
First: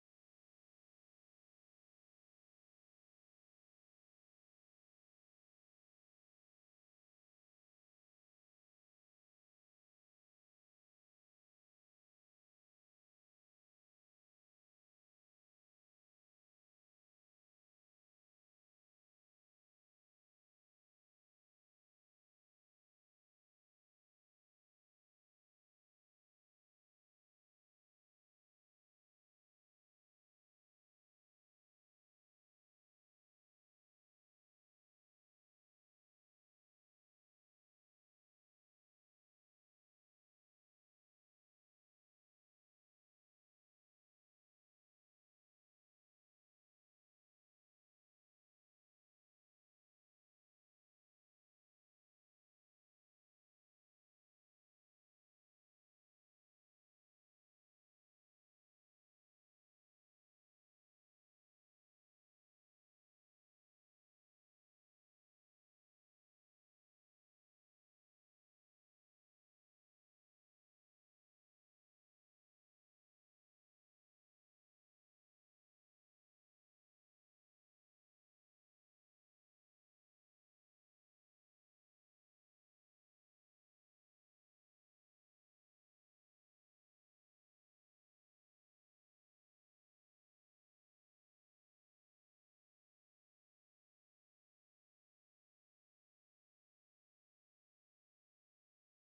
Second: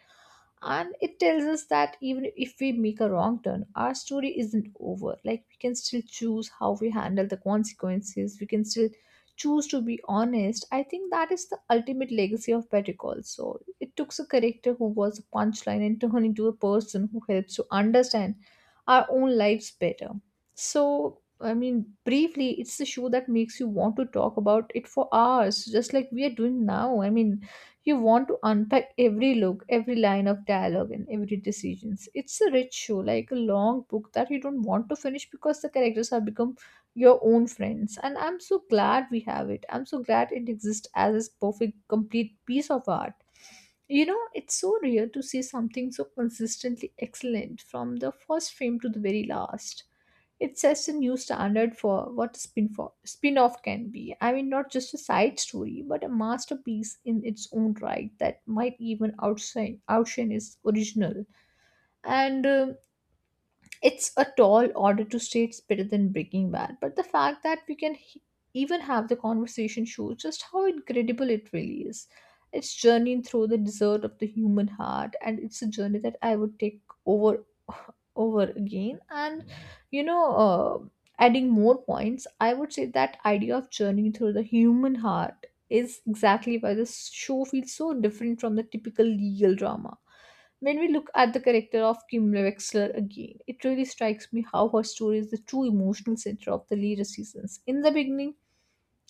and it tells us that even if we make a wrong turn our story isn't over. Like we can still choose how we handle the consequences, we can still choose to be honest. I think that is the ultimate legacy of Better Call so it took a character who was a punchline and turned into a person who helps to understand our own lives better. So I mean briefly it's the show that makes you want to talk about it for hours just like we are doing now. I mean, you want to unpack every look, every line of dialogue, and every decisions. It's a rich show, like a long book that you don't want to finish because the characters have become your own friends. And I'm so glad we have it. I'm so glad it exists as this perfect, complete piece of art. You know, it's so rare to see something so consistently excellent from the first frame to the very last. It sets a new standard for what a spin for spin-off can be. I mean, not just a side story, but a masterpiece in its own right that might even outshine outshine its original. And um it's a tall order to say it's better than Breaking Bad, but the fact that we can he- even have the conversation shows just how incredible it really is. It's journeying through the desert of the human heart, and it's a journey that I would take over, over again. And you know, uh, Adding more points, I would say that idea of journeying through the human heart is exactly why this show feels so different from the typical legal drama when we look at the character of Kim Wexler again. It really strikes me how her story is the true emotional center of the later seasons. In the beginning,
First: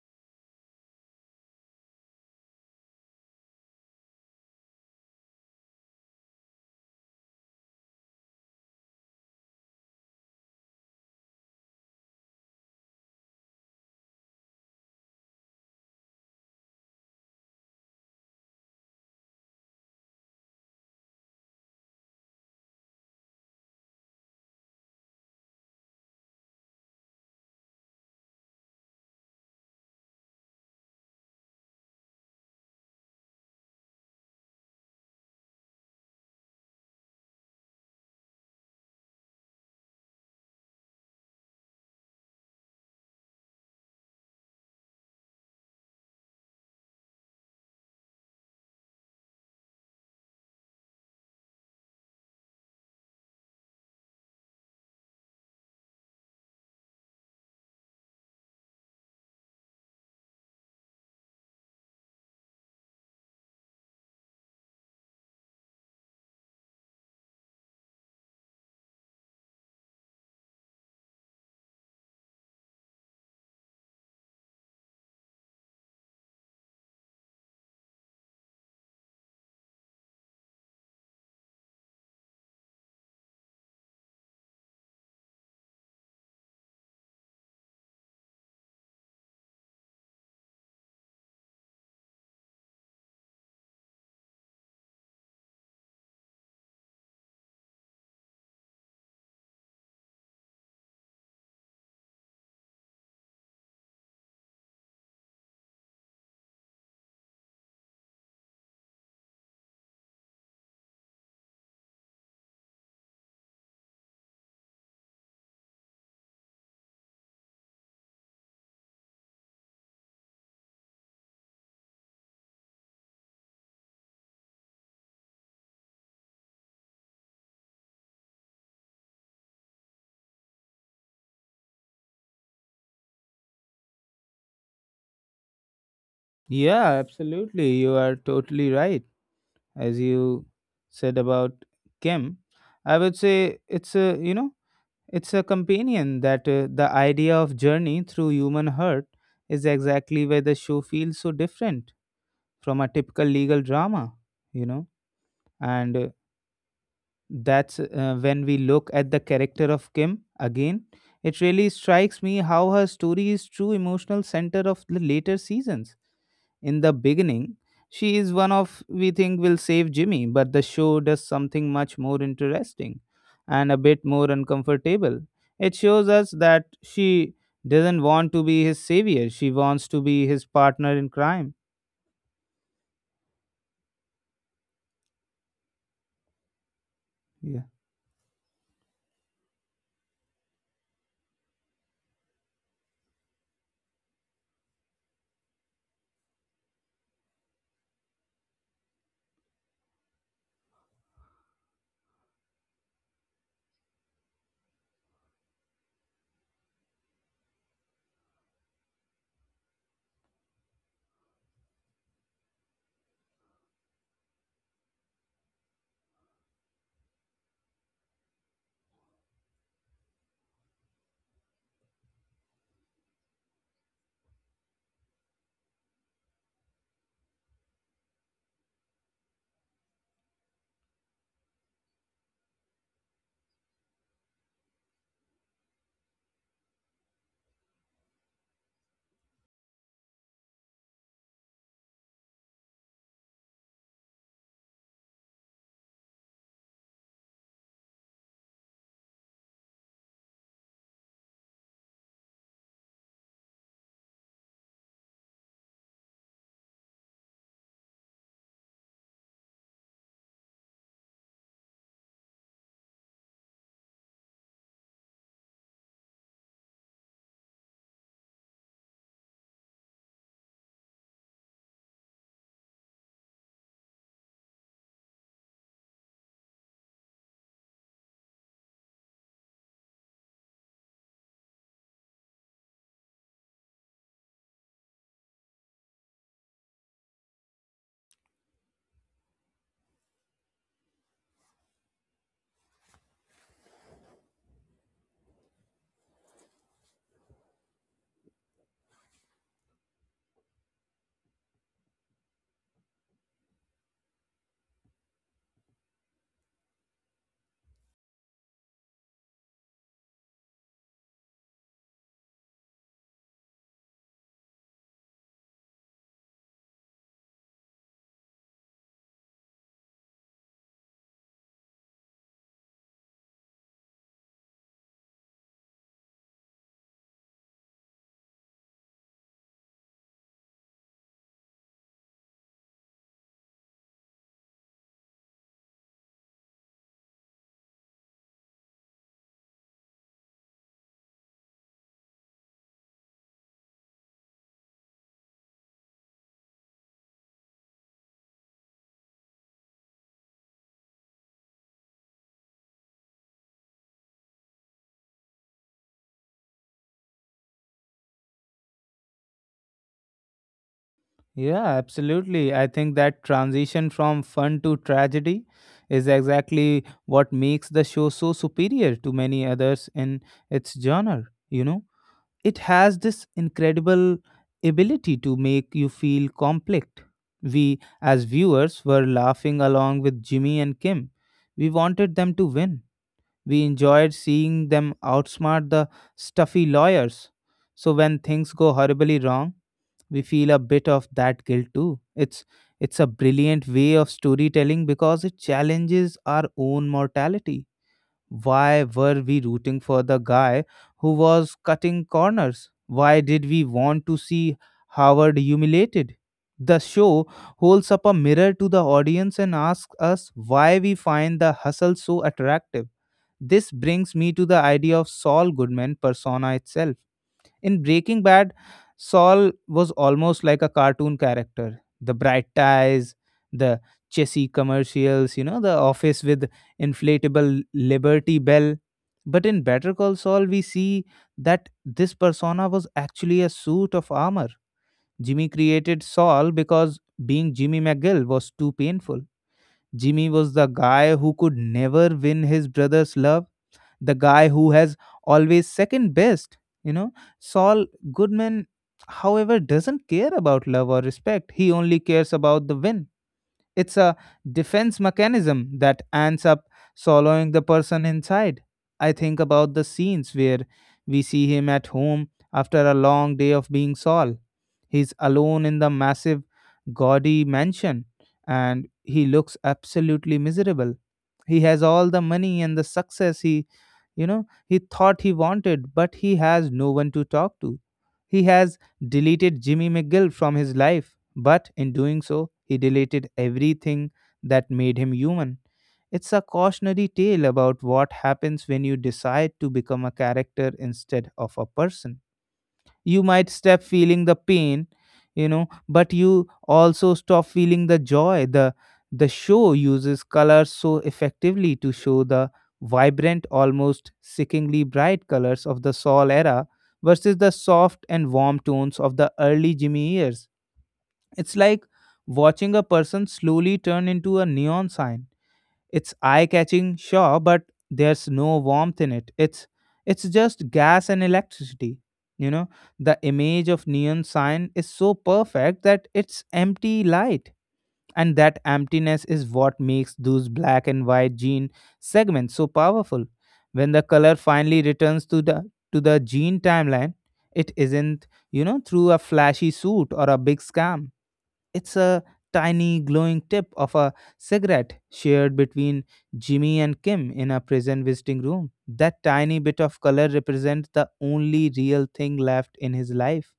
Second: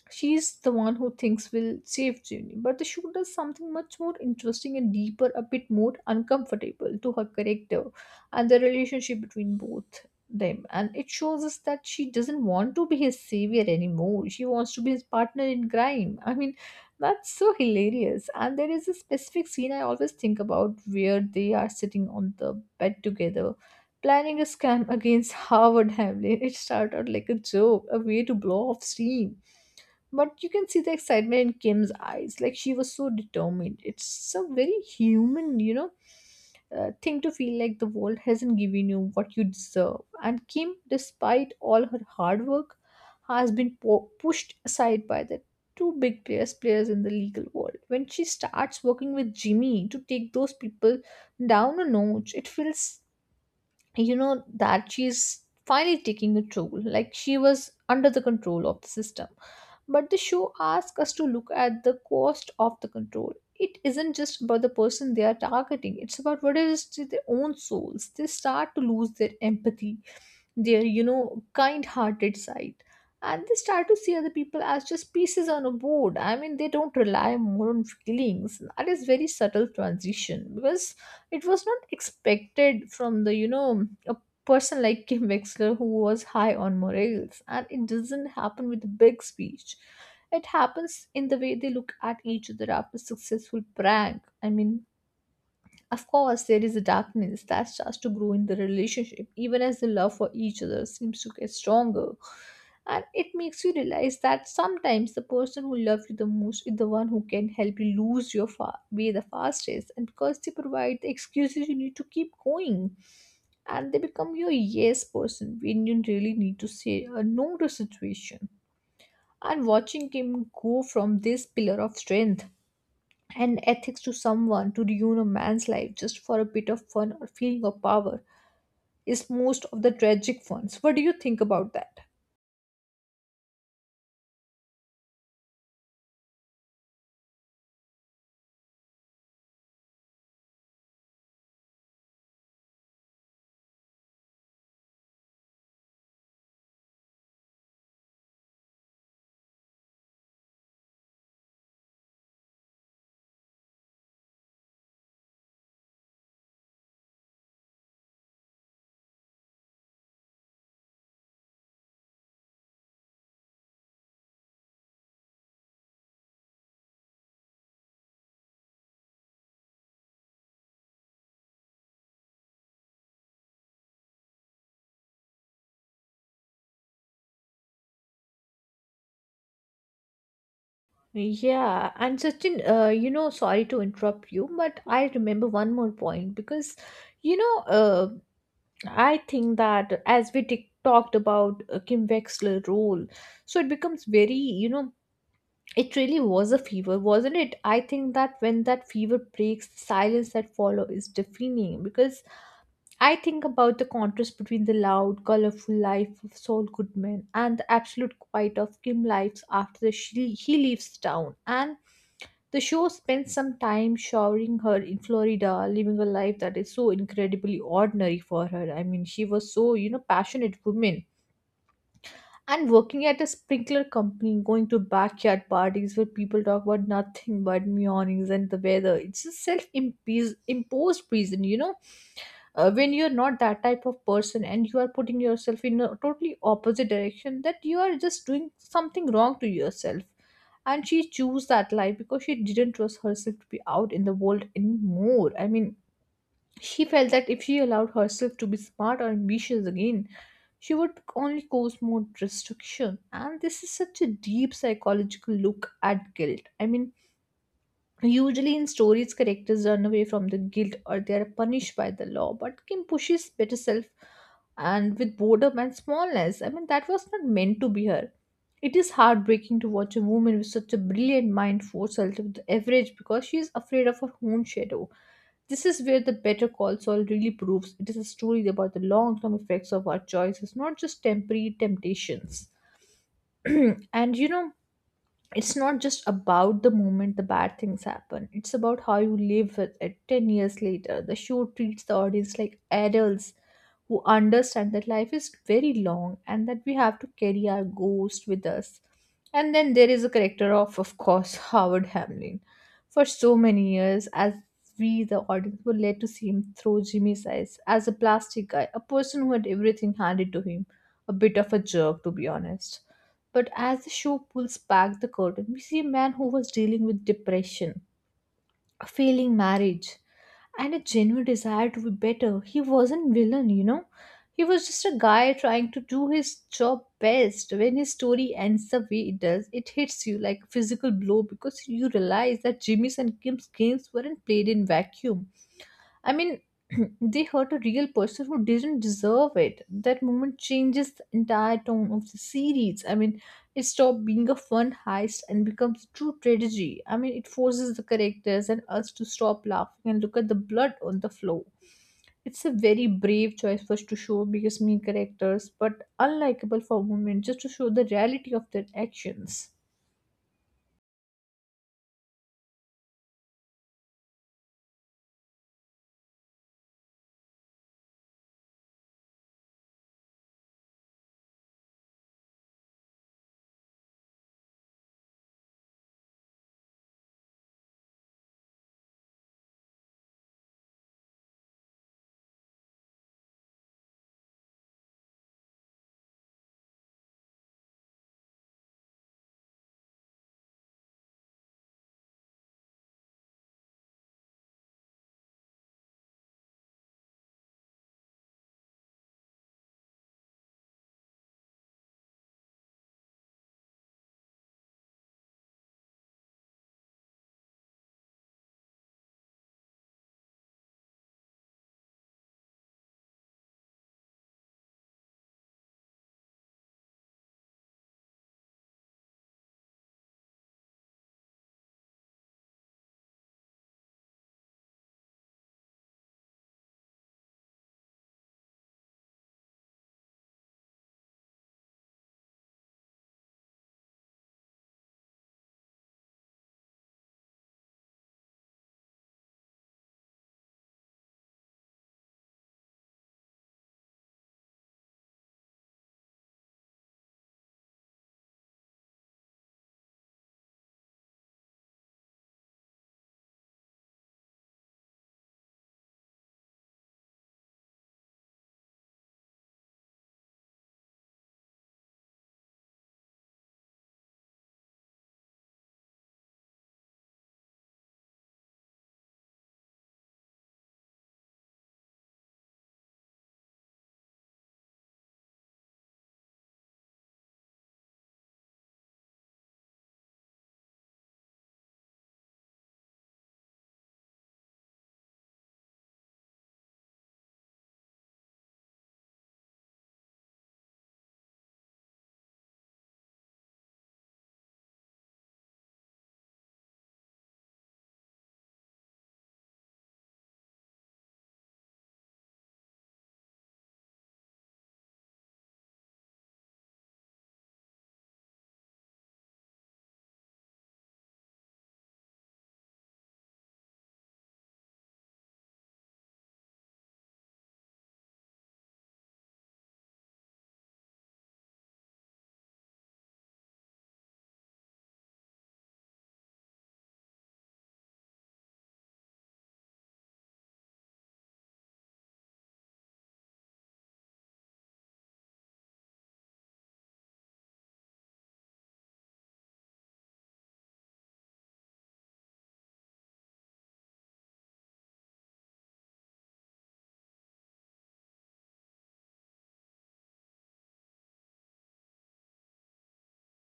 she's the one who thinks will save Jimmy, but the show does something much more interesting and deeper, a bit more uncomfortable to her character and the relationship between both them. And it shows us that she doesn't want to be his savior anymore. She wants to be his partner in crime. I mean, that's so hilarious. And there is a specific scene I always think about where they are sitting on the bed together planning a scam against Harvard Hamlin. It started out like a joke, a way to blow off steam. But you can see the excitement in Kim's eyes. Like she was so determined. It's a very human, you know, uh, thing to feel like the world hasn't given you what you deserve. And Kim, despite all her hard work, has been po- pushed aside by the two big players players in the legal world. When she starts working with Jimmy to take those people down a notch, it feels, you know, that she's finally taking a toll, like she was under the control of the system. But the show asks us to look at the cost of the control. It isn't just about the person they are targeting, it's about what it is to their own souls. They start to lose their empathy, their, you know, kind-hearted side, and they start to see other people as just pieces on a board. I mean, they don't rely more on feelings. That is very subtle transition, because it was not expected from the, you know, a person like Kim Wexler, who was high on morals. And it doesn't happen with a big speech, it happens in the way they look at each other after successful prank. I mean, of course, there is a darkness that starts to grow in the relationship, even as the love for each other seems to get stronger. And it makes you realize that sometimes the person who loves you the most is the one who can help you lose your fa- way the fastest, and because they provide the excuses you need to keep going, and they become your yes person when you really need to say a no to a situation. And watching him go from this pillar of strength and ethics to someone to ruin a man's life just for a bit of fun or feeling of power is most of the tragic ones. What do you think about that?
Yeah, absolutely. You are totally right. As you said about Kim, I would say it's a, you know, it's a companion that uh, the idea of journey through human hurt is exactly where the show feels so different from a typical legal drama, you know, and uh, that's uh, when we look at the character of Kim again. It really strikes me how her story is true emotional center of the later seasons. In the beginning, she is one of we think will save Jimmy, but the show does something much more interesting and a bit more uncomfortable. It shows us that she doesn't want to be his savior, she wants to be his partner in crime.
Yeah, and Sachin, uh, you know, sorry to interrupt you, but I remember one more point because, you know,
Yeah.
uh, I think that as we t- talked about uh, Kim Wexler role, so it becomes very, you know. It really was a fever, wasn't it? I think that when that fever breaks, the silence that follows is deafening, because I think about the contrast between the loud, colorful life of Saul Goodman and the absolute quiet of Kim lives after the she, he leaves town. And the show spends some time showering her in Florida, living a life that is so incredibly ordinary for her. I mean, she was so, you know, passionate woman and working at a sprinkler company, going to backyard parties where people talk about nothing but meowings and the weather. It's a self imposed prison, you know, uh, when you're not that type of person and you are putting yourself in a totally opposite direction, that you are just doing something wrong to yourself. And she chose that life because she didn't trust herself to be out in the world anymore. I mean, she felt that if she allowed herself to be smart or ambitious again, she would only cause more destruction. And this is such a deep psychological look at guilt. I mean, usually in stories, characters run away from the guilt or they are punished by the law, but Kim pushes better self and with boredom and smallness. I mean, that was not meant to be her. It is heartbreaking to watch a woman with such a brilliant mind force herself to the average because she is afraid of her own shadow. This is where the Better Call Saul really proves it is a story about the long term effects of our choices, not just temporary temptations. And you know, it's not just about the moment the bad things happen, it's about how you live with it ten years later. The show treats the audience like adults who understand that life is very long and that we have to carry our ghost with us. And then there is a character of of course, Howard Hamlin. For so many years, as we the audience were led to see him through Jimmy's eyes as a plastic guy, a person who had everything handed to him, a bit of a jerk to be honest. But as the show pulls back the curtain, we see a man who was dealing with depression, a failing marriage, and a genuine desire to be better. He wasn't villain, you know. He was just a guy trying to do his job best. When his story ends the way it does, it hits you like a physical blow because you realize that Jimmy's and Kim's games weren't played in vacuum. I mean, they hurt a real person who didn't deserve it. That moment changes the entire tone of the series. I mean, it stopped being a fun heist and becomes true tragedy. I mean, it forces the characters and us to stop laughing and look at the blood on the floor. It's a very brave choice for us to show because mean characters, but unlikable for a moment just to show the reality of their actions.
Yeah, absolutely. I think that transition from fun to tragedy is exactly what makes the show so superior to many others in its genre, you know? It has this incredible ability to make you feel complex. We, as viewers, were laughing along with Jimmy and Kim. We wanted them to win. We enjoyed seeing them outsmart the stuffy lawyers. So when things go horribly wrong, we feel a bit of that guilt too. It's it's a brilliant way of storytelling because it challenges our own mortality. Why were we rooting for the guy who was cutting corners? Why did we want to see Howard humiliated? The show holds up a mirror to the audience and asks us why we find the hustle so attractive. This brings me to the idea of Saul Goodman persona itself. In Breaking Bad, Saul was almost like a cartoon character. The bright ties, the chessy commercials, you know, the office with inflatable Liberty Bell. But in Better Call Saul, we see that this persona was actually a suit of armor. Jimmy created Saul because being Jimmy McGill was too painful. Jimmy was the guy who could never win his brother's love, the guy who has always second best. You know, Saul Goodman, however, doesn't care about love or respect. He only cares about the win. It's a defense mechanism that ends up swallowing the person inside. I think about the scenes where we see him at home after a long day of being Saul. He's alone in the massive, gaudy mansion, and he looks absolutely miserable. He has all the money and the success he, you know, he thought he wanted, but he has no one to talk to. He has deleted Jimmy McGill from his life, but in doing so, he deleted everything that made him human. It's a cautionary tale about what happens when you decide to become a character instead of a person. You might stop feeling the pain, you know but you also stop feeling the joy. The the show uses colors so effectively to show the vibrant, almost sickeningly bright colors of the Saul era versus the soft and warm tones of the early Jimmy years. It's like watching a person slowly turn into a neon sign. It's eye-catching, sure, but there's no warmth in it. It's it's just gas and electricity. You know, the image of neon sign is so perfect that it's empty light. And that emptiness is what makes those black and white gene segments so powerful. When the color finally returns to the to the gene timeline, it isn't, you know, through a flashy suit or a big scam. It's a tiny glowing tip of a cigarette shared between Jimmy and Kim in a prison visiting room. That tiny bit of color represents the only real thing left in his life,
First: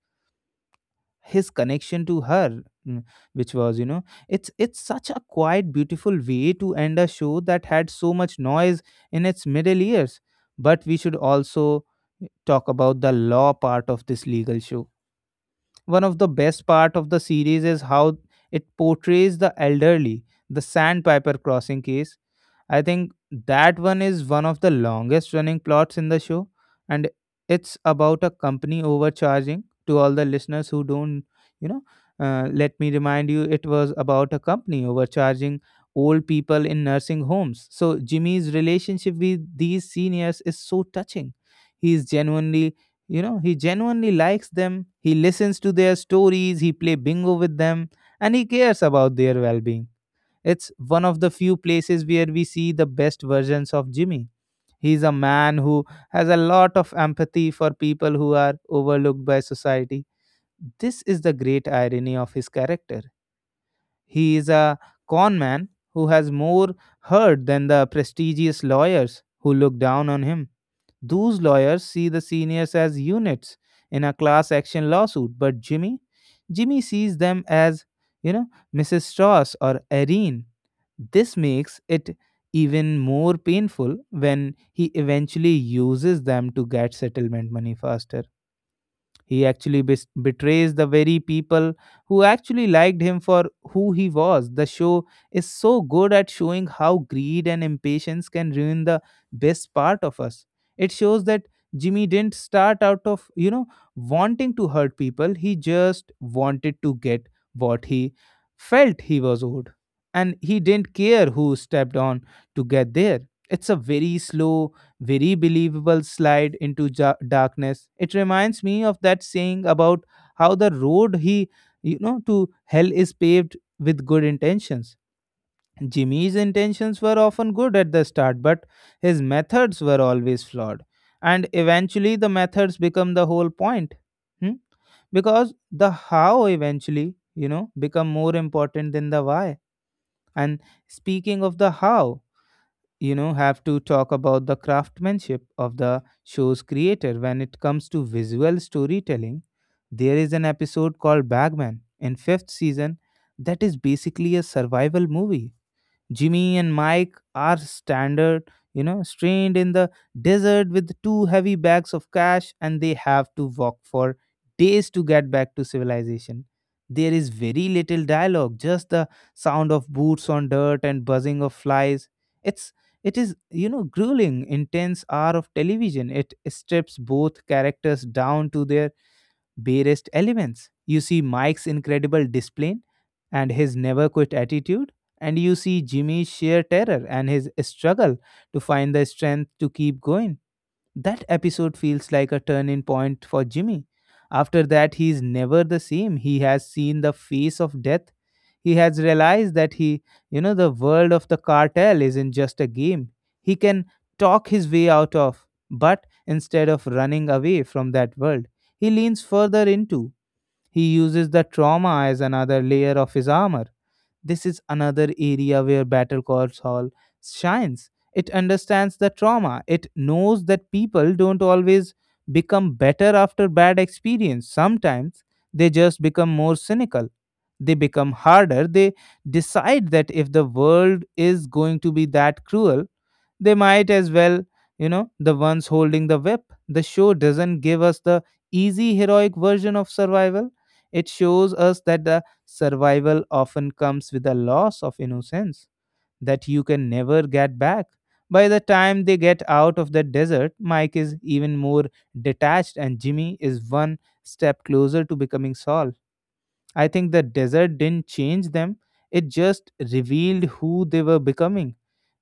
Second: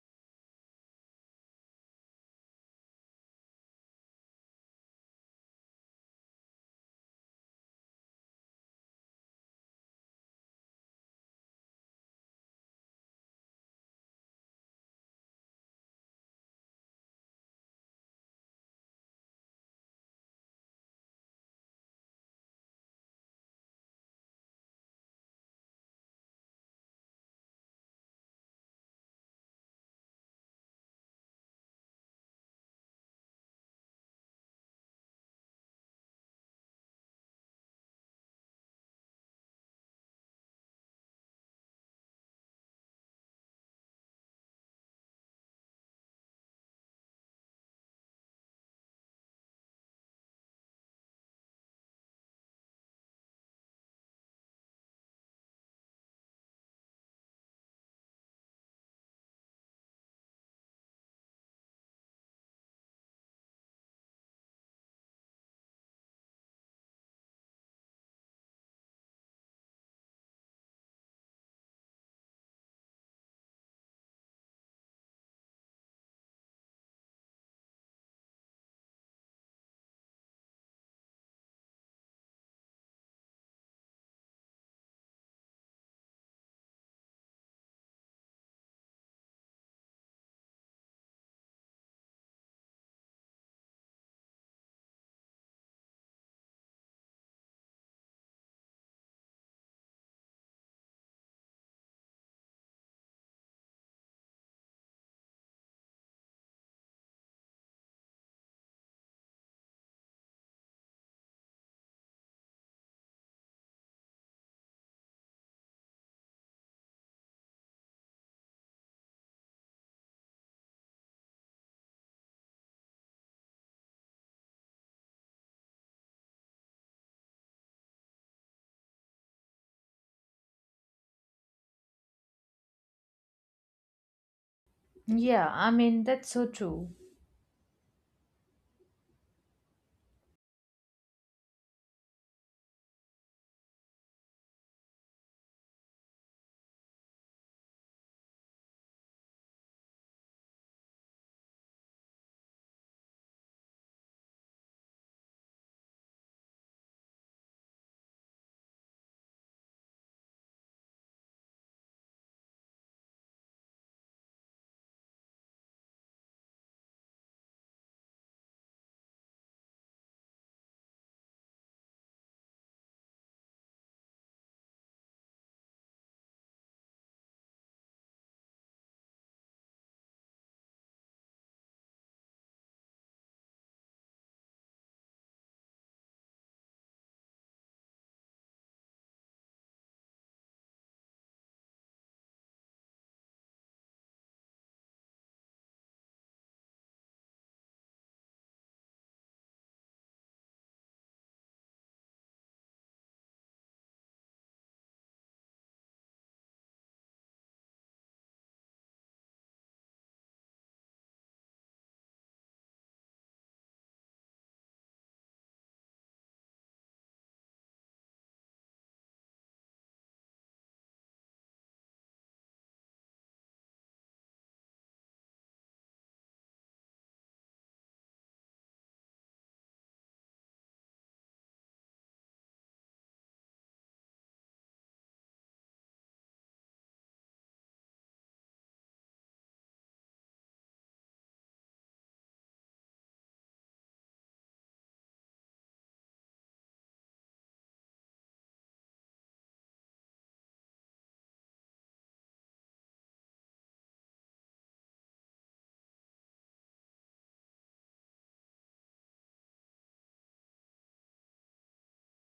his connection to her. Mm, which was, you know it's it's such a quiet, beautiful way to end a show that had so much noise in its middle years. But we should also talk about the law part of this legal show. One of the best part of the series is how it portrays the elderly, the sandpiper crossing case. I think that one is one of the longest running plots in the show, and it's about a company overcharging. To all the listeners who don't, you know, uh, let me remind you, it was about a company overcharging old people in nursing homes. So Jimmy's relationship with these seniors is so touching. He is genuinely, you know he genuinely likes them, he listens to their stories, he play bingo with them, and he cares about their well-being. It's one of the few places where we see the best versions of Jimmy. He's a man who has a lot of empathy for people who are overlooked by society. This is the great irony of his character. He is a con man who has more hurt than the prestigious lawyers who look down on him. Those lawyers see the seniors as units in a class action lawsuit, but Jimmy, Jimmy sees them as, you know, Missus Strauss or Irene. This makes it even more painful when he eventually uses them to get settlement money faster. He actually bes- betrays the very people who actually liked him for who he was. The show is so good at showing how greed and impatience can ruin the best part of us. It shows that Jimmy didn't start out of, you know, wanting to hurt people. He just wanted to get what he felt he was owed. And he didn't care who stepped on to get there. It's a very slow, very believable slide into ja- darkness. It reminds me of that saying about how the road he you know to hell is paved with good intentions. Jimmy's intentions were often good at the start, but his methods were always flawed, and eventually the methods become the whole point. Hmm?
Yeah,
Because
I
the
mean, that's
how
so true.
eventually, you know become more important than the why. And speaking of the how, you know have to talk about the craftsmanship of the show's creator when it comes to visual storytelling. There is an episode called bagman in fifth season that is basically a survival movie. Jimmy and Mike are standard, you know, strained in the desert with two heavy bags of cash, and they have to walk for days to get back to civilization. There is very little dialogue, just the sound of boots on dirt and buzzing of flies. It's it is, you know, grueling, intense hour of television. It strips both characters down to their barest elements. You see Mike's incredible discipline and his never quit attitude, and you see Jimmy's sheer terror and his struggle to find the strength to keep going. That episode feels like a turning point for Jimmy. After that, he is never the same. He has seen the face of death. He has realized that he, you know, the world of the cartel isn't just a game. He can talk his way out of, but instead of running away from that world, he leans further into. He uses the trauma as another layer of his armor. This is another area where Battle Call Saul shines. It understands the trauma. It knows that people don't always become better after bad experience. Sometimes they just become more cynical, they become harder. They decide that if the world is going to be that cruel, they might as well, you know, the ones holding the whip. The show doesn't give us the easy heroic version of survival. It shows us that the survival often comes with a loss of innocence that you can never get back. By the time they get out of the desert, Mike is even more detached, and Jimmy is one step closer to becoming Saul. I think the desert didn't change them, it just revealed who they were becoming.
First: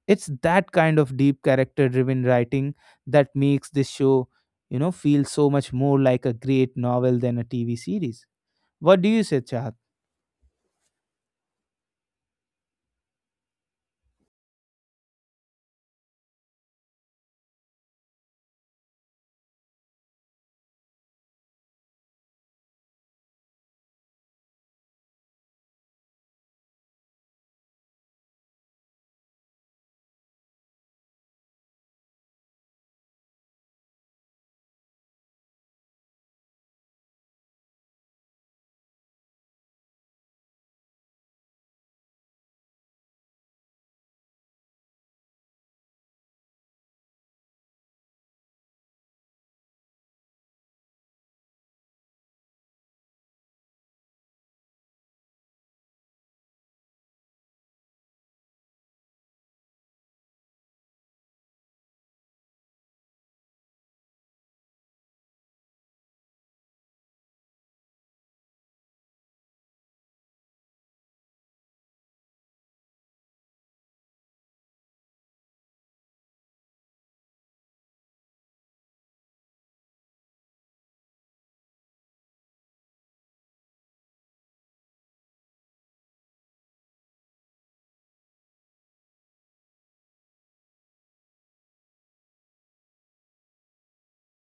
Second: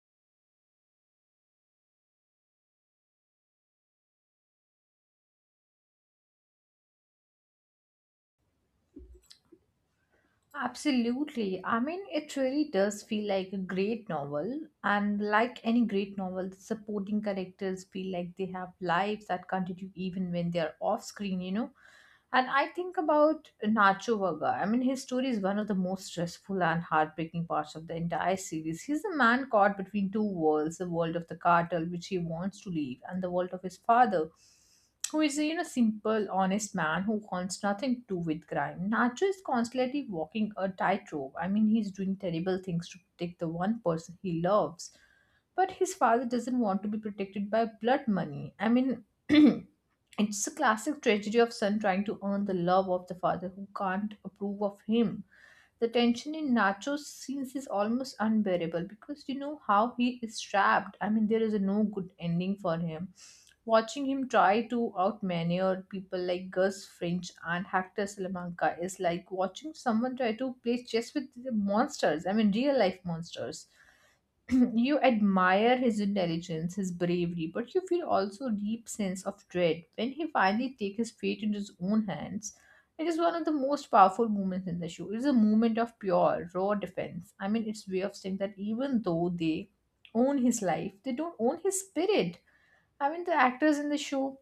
It's that kind of deep character driven writing that makes this show, you know, feel so much more like a great novel than a T V series. What do you say, Chahat?
Absolutely. I mean, it really does feel like a great novel. And like any great novel, the supporting characters feel like they have lives that continue even when they are off screen, you know? And I think about Nacho Vaga. I mean, his story is one of the most stressful and heartbreaking parts of the entire series. He's a man caught between two worlds, the world of the cartel, which he wants to leave, and the world of his father, who is, you know, simple honest man who wants nothing to do with crime. Nacho is constantly walking a tightrope. I mean, he's doing terrible things to protect the one person he loves, but his father doesn't want to be protected by blood money. I mean, it's a classic tragedy of son trying to earn the love of the father who can't approve of him. The tension in Nacho's scenes is almost unbearable because you know how he is trapped. I mean, there is a no good ending for him. Watching him try to outmaneuver people like Gus Fringe and Hector Salamanca is like watching someone try to play chess with the monsters. I mean, real life monsters. You admire his intelligence, his bravery, but you feel also a deep sense of dread when he finally takes his fate into his own hands. It is one of the most powerful moments in the show. It is a moment of pure, raw defense. I mean, it's way of saying that even though they own his life, they don't own his spirit. I mean, the actors in the show,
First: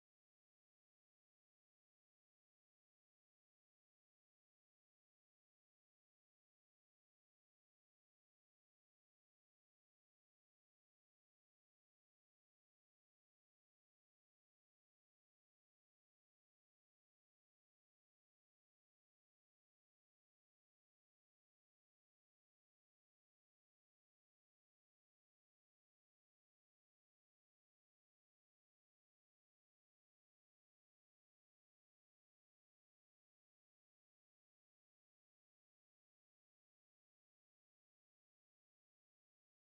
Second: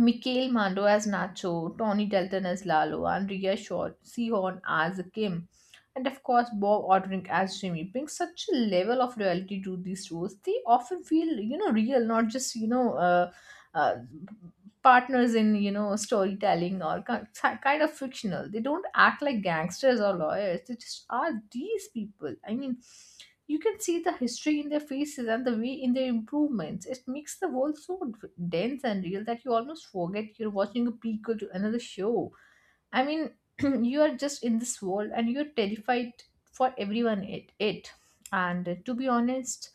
Mikhail Mando as Nacho, Tony Dalton as Lalo, and Rhea Shaw, Sehorn as Kim, and of course Bob Ordrink as Jimmy, bring such a level of reality to these roles. They often feel, you know, real, not just, you know, uh, uh, partners in, you know, storytelling or ki- kind of fictional. They don't act like gangsters or lawyers. They just are these people. I mean, you can see the history in their faces and the way in their improvements. It makes the world so d- dense and real that you almost forget you're watching a prequel to another show. I mean, you are just in this world and you're terrified for everyone it. it. And uh, to be honest,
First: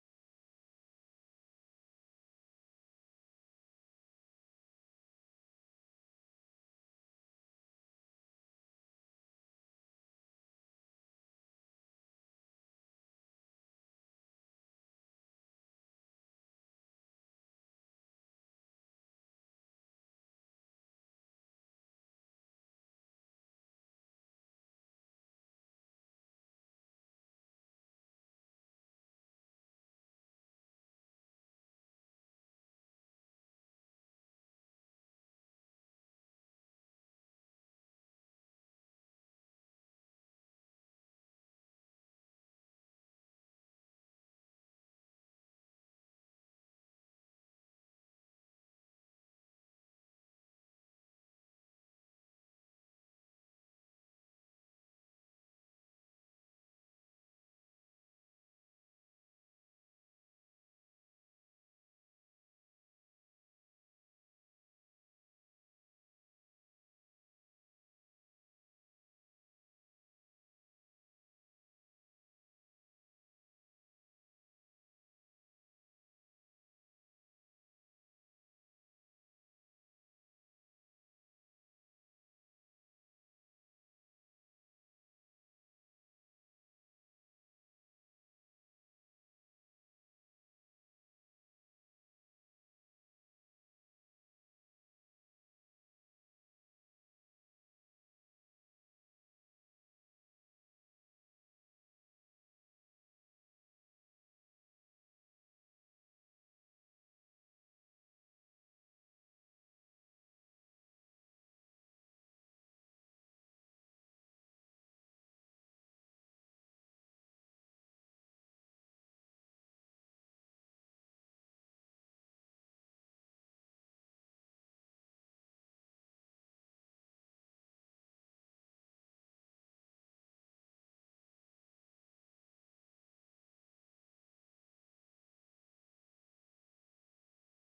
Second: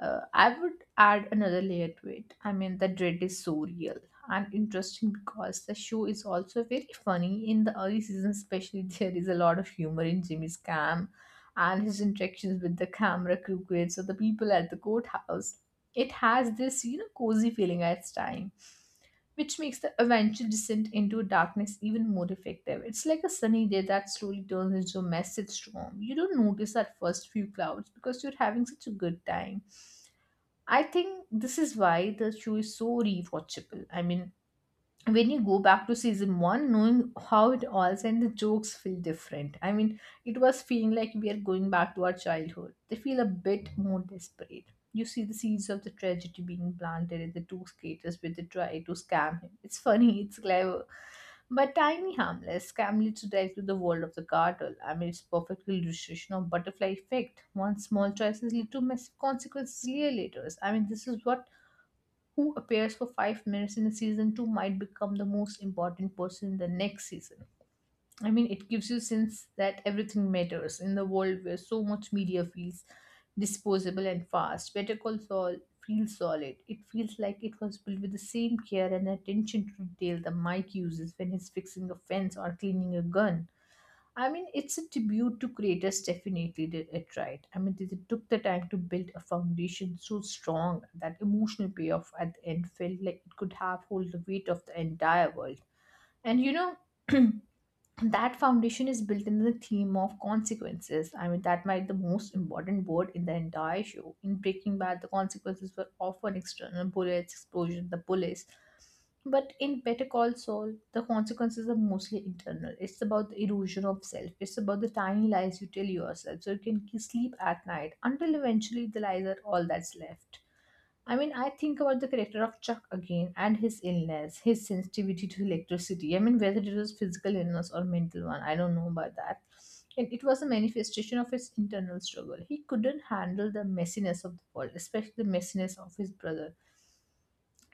uh, I would add another layer to it. I mean, the dread is so real and interesting because the show is also very funny in the early season, especially there is a lot of humor in Jimmy's scam and his interactions with the camera crew kids or the people at the courthouse. It has this, you know, cozy feeling at time, which makes the eventual descent into darkness even more effective. It's like a sunny day that slowly turns into a massive storm. You don't notice that first few clouds because you're having such a good time. I think this is why the show is so rewatchable. I mean, when you go back to season one, knowing how it all ends, and the jokes feel different. I mean, it was feeling like we are going back to our childhood. They feel a bit more desperate. You see the seeds of the tragedy being planted in the two skaters with the try to scam him. It's funny, it's clever. But tiny, harmless, scam leads to direct to the world of the cartel. I mean, it's perfect illustration of butterfly effect. One small choices lead to massive consequences year later. I mean, this is what who appears for five minutes in a season two might become the most important person in the next season. I mean, it gives you a sense that everything matters in the world where so much media feels disposable and fast. Better Call Saul feels solid. It feels like it was built with the same care and attention to detail that Mike uses when he's fixing a fence or cleaning a gun. I mean, it's a tribute to creators, definitely did it right. I mean, they, they took the time to build a foundation so strong that emotional payoff at the end felt like it could have hold the weight of the entire world. And you know, that foundation is built in the theme of consequences. I mean, that might the most important word in the entire show. In Breaking Bad, the consequences were often external bullets, explosion, the police. But in Better Call Saul, the consequences are mostly internal. It's about the erosion of self. It's about the tiny lies you tell yourself so you can ke- sleep at night until eventually the lies are all that's left. I mean, I think about the character of Chuck again and his illness, his sensitivity to electricity. I mean, whether it was physical illness or mental one, I don't know about that. And it was a manifestation of his internal struggle. He couldn't handle the messiness of the world, especially the messiness of his brother.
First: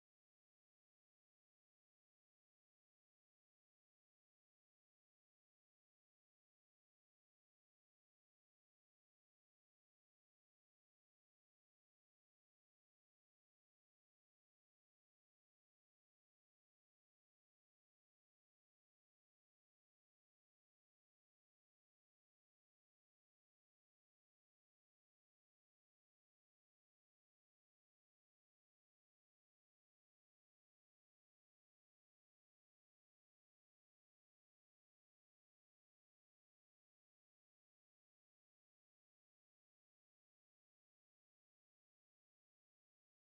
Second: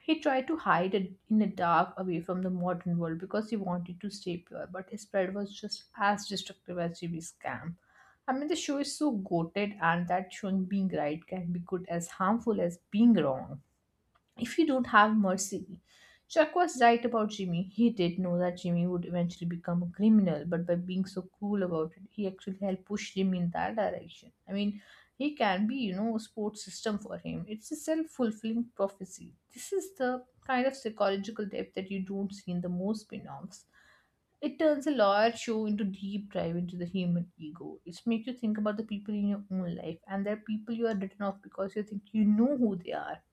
He tried to hide it in the dark away from the modern world because he wanted to stay pure, but his pride was just as destructive as Jimmy's scam. I mean, the show is so goated, and that showing being right can be good as harmful as being wrong. If you don't have mercy. Chuck was right about Jimmy. He did know that Jimmy would eventually become a criminal, but by being so cruel about it, he actually helped push him in that direction. I mean, he can be, you know, a support system for him. It's a self fulfilling prophecy. This is the kind of psychological depth that you don't see in the most spin offs. It turns a lawyer show into deep dive into the human ego. It makes you think about the people in your own life and there are people you are written off because you think you know who they are.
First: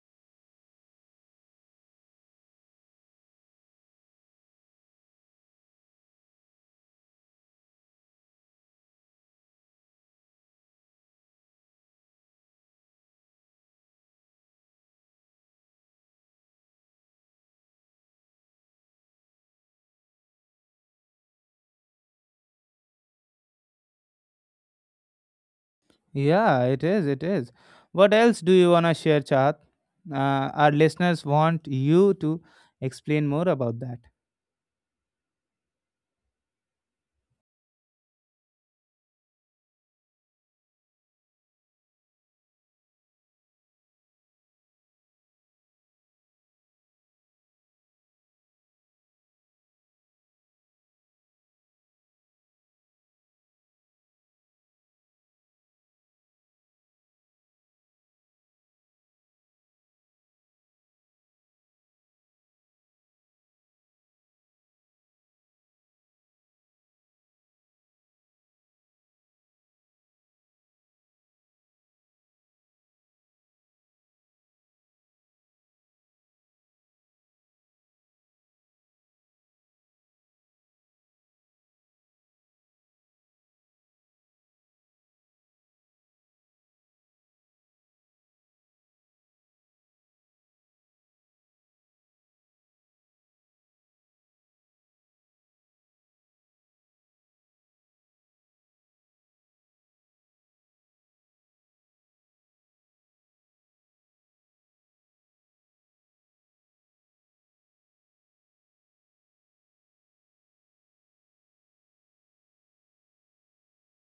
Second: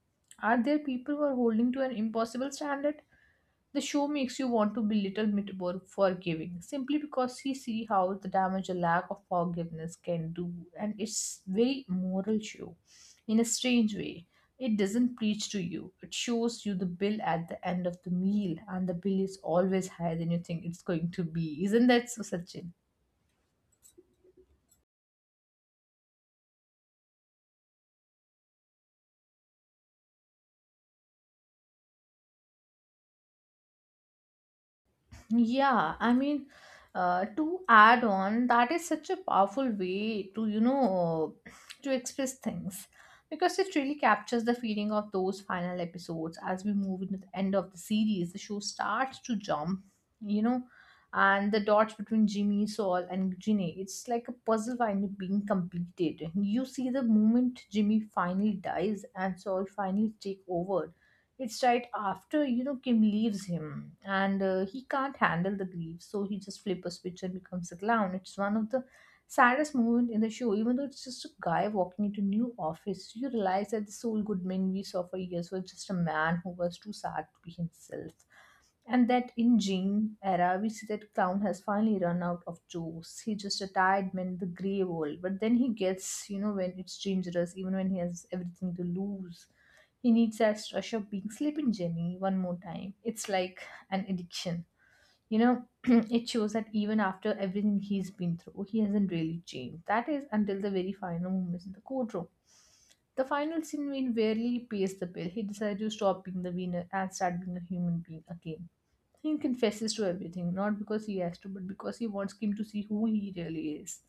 Are there people who are holding to an impossible standard? The show makes you want to be little bit more forgiving, simply because you see how the damage a lack of forgiveness can do, and it's very moral show, in a strange way. It doesn't preach to you. It shows you the bill at the end of the meal, and the bill is always higher than you think it's going to be. Isn't that so, Sachin?
Yeah, it is, it is. What else do you want to share, Chahat? Uh, our listeners want you to explain more about that.
Yeah, I mean, uh, to add on, that is such a powerful way to, you know, to express things because it really captures the feeling of those final episodes. As we move into the end of the series, the show starts to jump, you know, and the dots between Jimmy, Saul, and Ginny, it's like a puzzle finally being completed. You see the moment Jimmy finally dies and Saul finally take over it's right after, you know, Kim leaves him and uh, he can't handle the grief. So he just flips a switch and becomes a clown. It's one of the saddest moment in the show. Even though it's just a guy walking into new office, you realize that the Saul Goodman we saw for years was just a man who was too sad to be himself. And that in Jane era, we see that clown has finally run out of jokes. He's just a tired man in the grey world. But then he gets, you know, when it's dangerous, even when he has everything to lose. He needs that rush of being sleeping Jenny one more time. It's like an addiction. You know, it shows that even after everything he's been through, he hasn't really changed. That is until the very final moments in the courtroom. The final scene when barely pays the bill, he decides to stop being the winner and start being a human being again. He confesses to everything, not because he has to, but because he wants Kim to see who he really is.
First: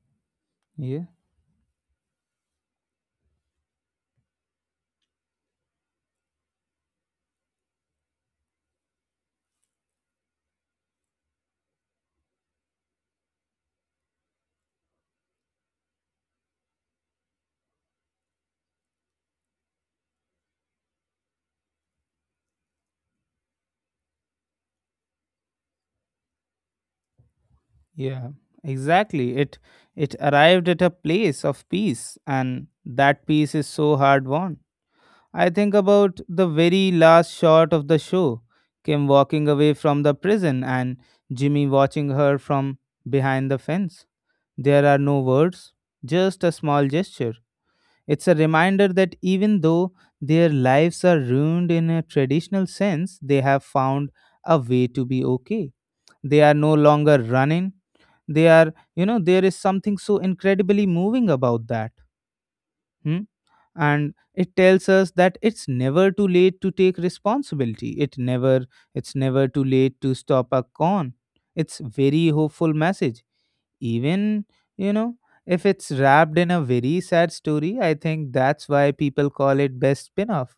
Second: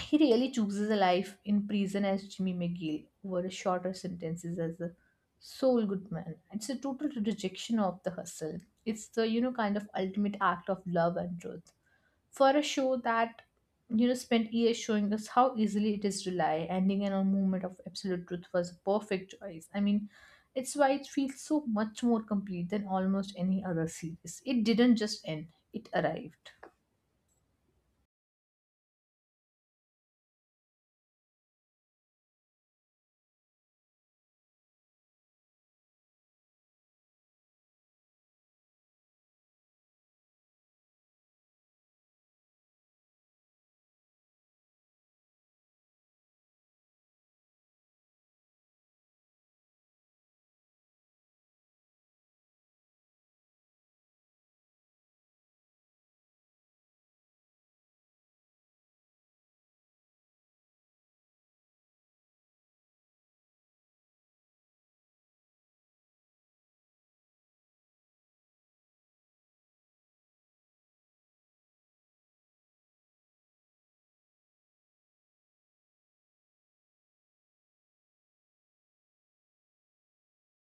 He really chooses a
Yeah.
life in prison as Jimmy McGill over shorter sentences as a soul good man. It's a total rejection of the hustle. It's the, you know, kind of ultimate act of love and truth for a show that, you know, spent years showing us how easily it is to lie ending in a moment of absolute truth was a perfect choice. I mean, it's why it feels so much more complete than almost any other series. It didn't just end, it arrived.
Yeah, exactly. It it arrived at a place of peace, and that peace is so hard won. I think about the very last shot of the show, Kim walking away from the prison and Jimmy watching her from behind the fence. There are no words, just a small gesture. It's a reminder that even though their lives are ruined in a traditional sense, they have found a way to be okay. They are no longer running, they are, you know there is something so incredibly moving about that. Hmm? And it tells us that it's never too late to take responsibility. It never it's never too late to stop a con. It's very hopeful message, even, you know if it's wrapped in a very sad story. I think that's why people call it best spin-off.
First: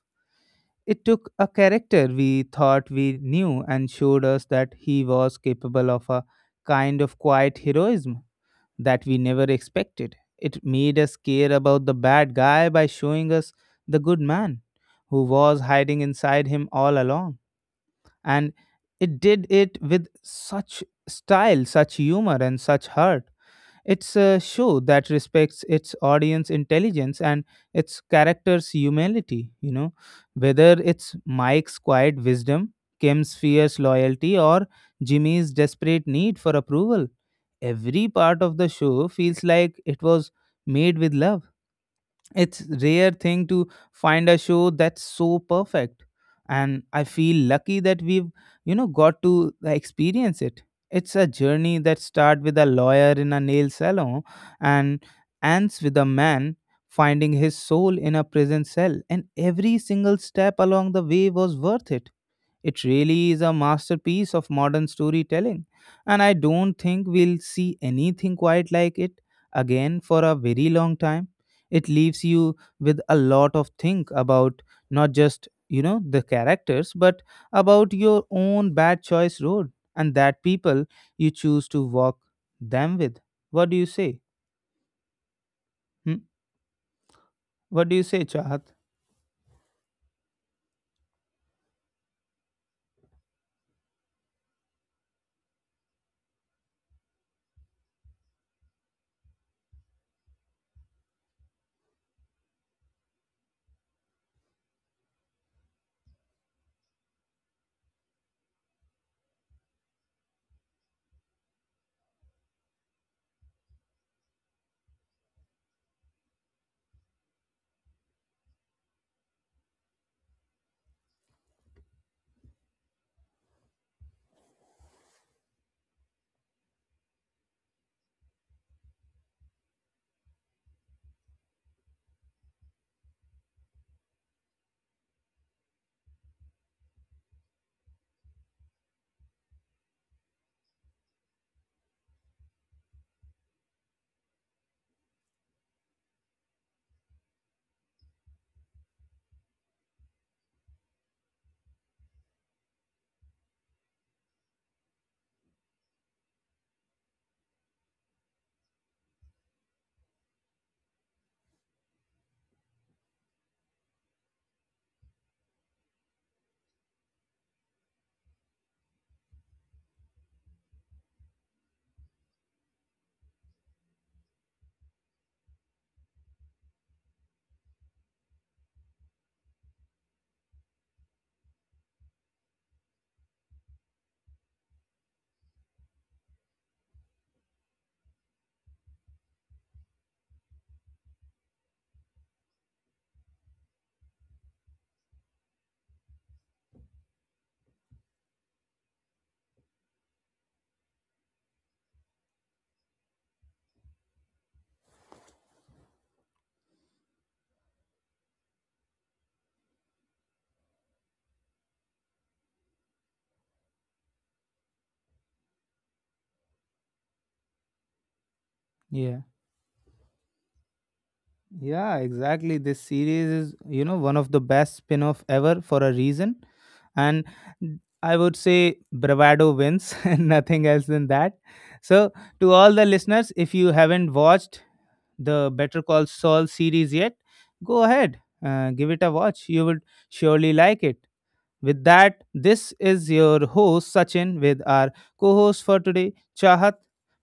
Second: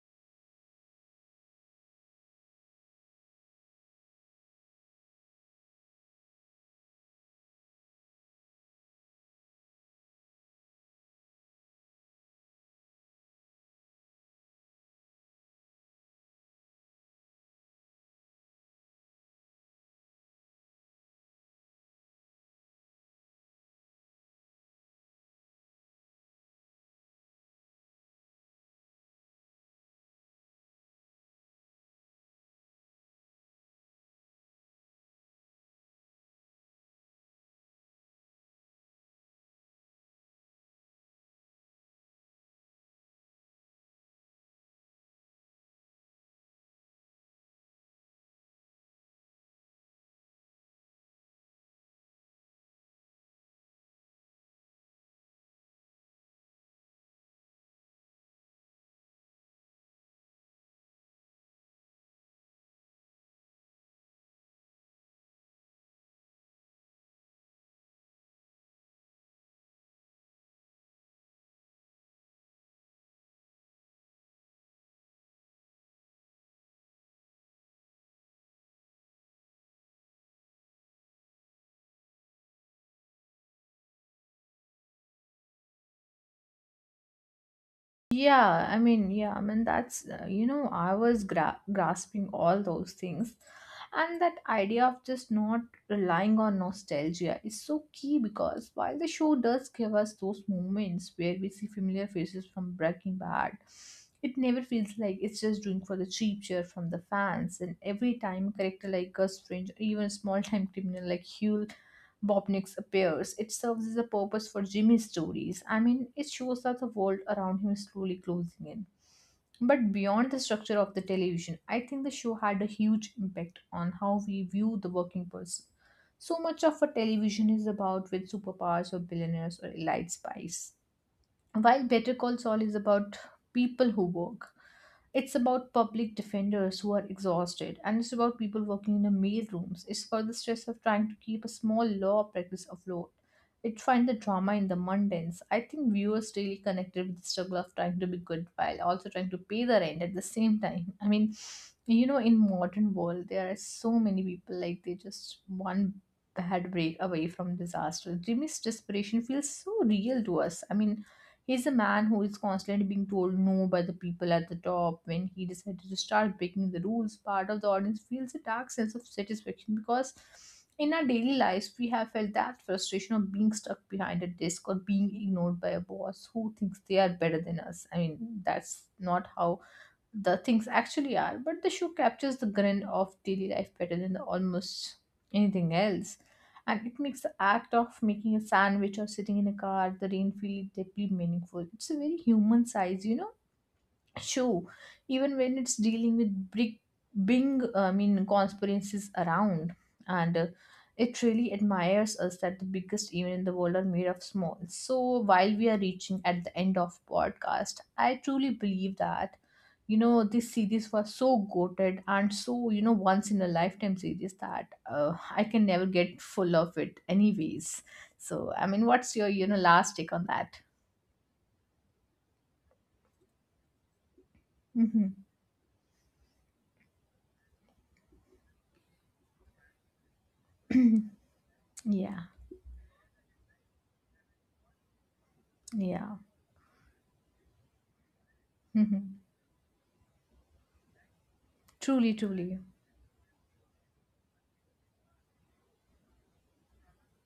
It took a character we thought we knew and showed us that he was capable of a kind of quiet heroism that we never expected. It made us care about the bad guy by showing us the good man who was hiding inside him all along. And it did it with such style, such humor, and such heart. It's a show that respects its audience intelligence and its character's humility, you know, whether it's Mike's quiet wisdom, Kim's fierce loyalty, or Jimmy's desperate need for approval. Every part of the show feels like it was made with love. It's rare thing to find a show that's so perfect, and I feel lucky that we've, you know got to uh, experience it. It's a journey that starts with a lawyer in a nail salon and ends with a man finding his soul in a prison cell, and every single step along the way was worth it. It really is a masterpiece of modern storytelling, and I don't think we'll see anything quite like it again for a very long time. It leaves you with a lot of think about, not just, you know, the characters, but about your own bad choice road and that people you choose to walk them with. What do you say? Hmm? What do you say, Chahat?
Yeah, I mean, yeah, I mean, that's, uh, you know, I was gra grasping all those things. And that idea of just not relying on nostalgia is so key because while the show does give us those moments where we see familiar faces from Breaking Bad, it never feels like it's just doing for the cheap cheer from the fans. And every time a character like Gus Fring, or even a small-time criminal like Huel Bobnix appears. It serves as a purpose for Jimmy's stories. I mean, it shows that the world around him is slowly closing in. But beyond the structure of the television, I think the show had a huge impact on how we view the working person. So much of a television is about with superpowers or billionaires or elite spies. While Better Call Saul is about people who work, it's about public defenders who are exhausted, and it's about people working in the mail rooms. It's about the stress of trying to keep a small law practice afloat. It finds the drama in the mundanes. I think viewers really connected with the struggle of trying to be good while also trying to pay the rent at the same time. I mean, you know, in modern world, there are so many people like they just one bad break away from disaster. Jimmy's desperation feels so real to us. I mean, he's a man who is constantly being told no by the people at the top. When he decided to start breaking the rules, part of the audience feels a dark sense of satisfaction because in our daily lives, we have felt that frustration of being stuck behind a desk or being ignored by a boss who thinks they are better than us. I mean, that's not how the things actually are, but the show captures the grin of daily life better than almost anything else. And it makes the act of making a sandwich or sitting in a car, the rain feel deeply meaningful. It's a very human size, you know? Show, even when it's dealing with big big, I mean, conspiracies around. And uh, it really admires us that the biggest even in the world are made of small. So while we are reaching at the end of podcast, I truly believe that, you know, this series was so goated and so, you know, once in a lifetime series that, uh, I can never get full of it anyways. So I mean, what's
Yeah.
your, you know, last take on that?
Yeah, exactly. This series is, you know, one of the best spin
Hmm.
off ever for a reason. And I would say bravado wins and nothing else than that. So,
Yeah.
to all the listeners, if you haven't watched the Better Call
Yeah.
Saul series yet, go ahead, uh, give it a watch. You would surely like it. With
Truly,
that,
truly.
this is your host Sachin with our co host for today, Chahat.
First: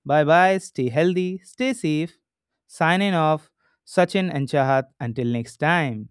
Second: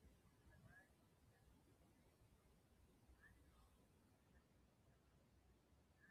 Bye bye, stay healthy, stay safe. Signing off, Sachin and Chahat. Until next time.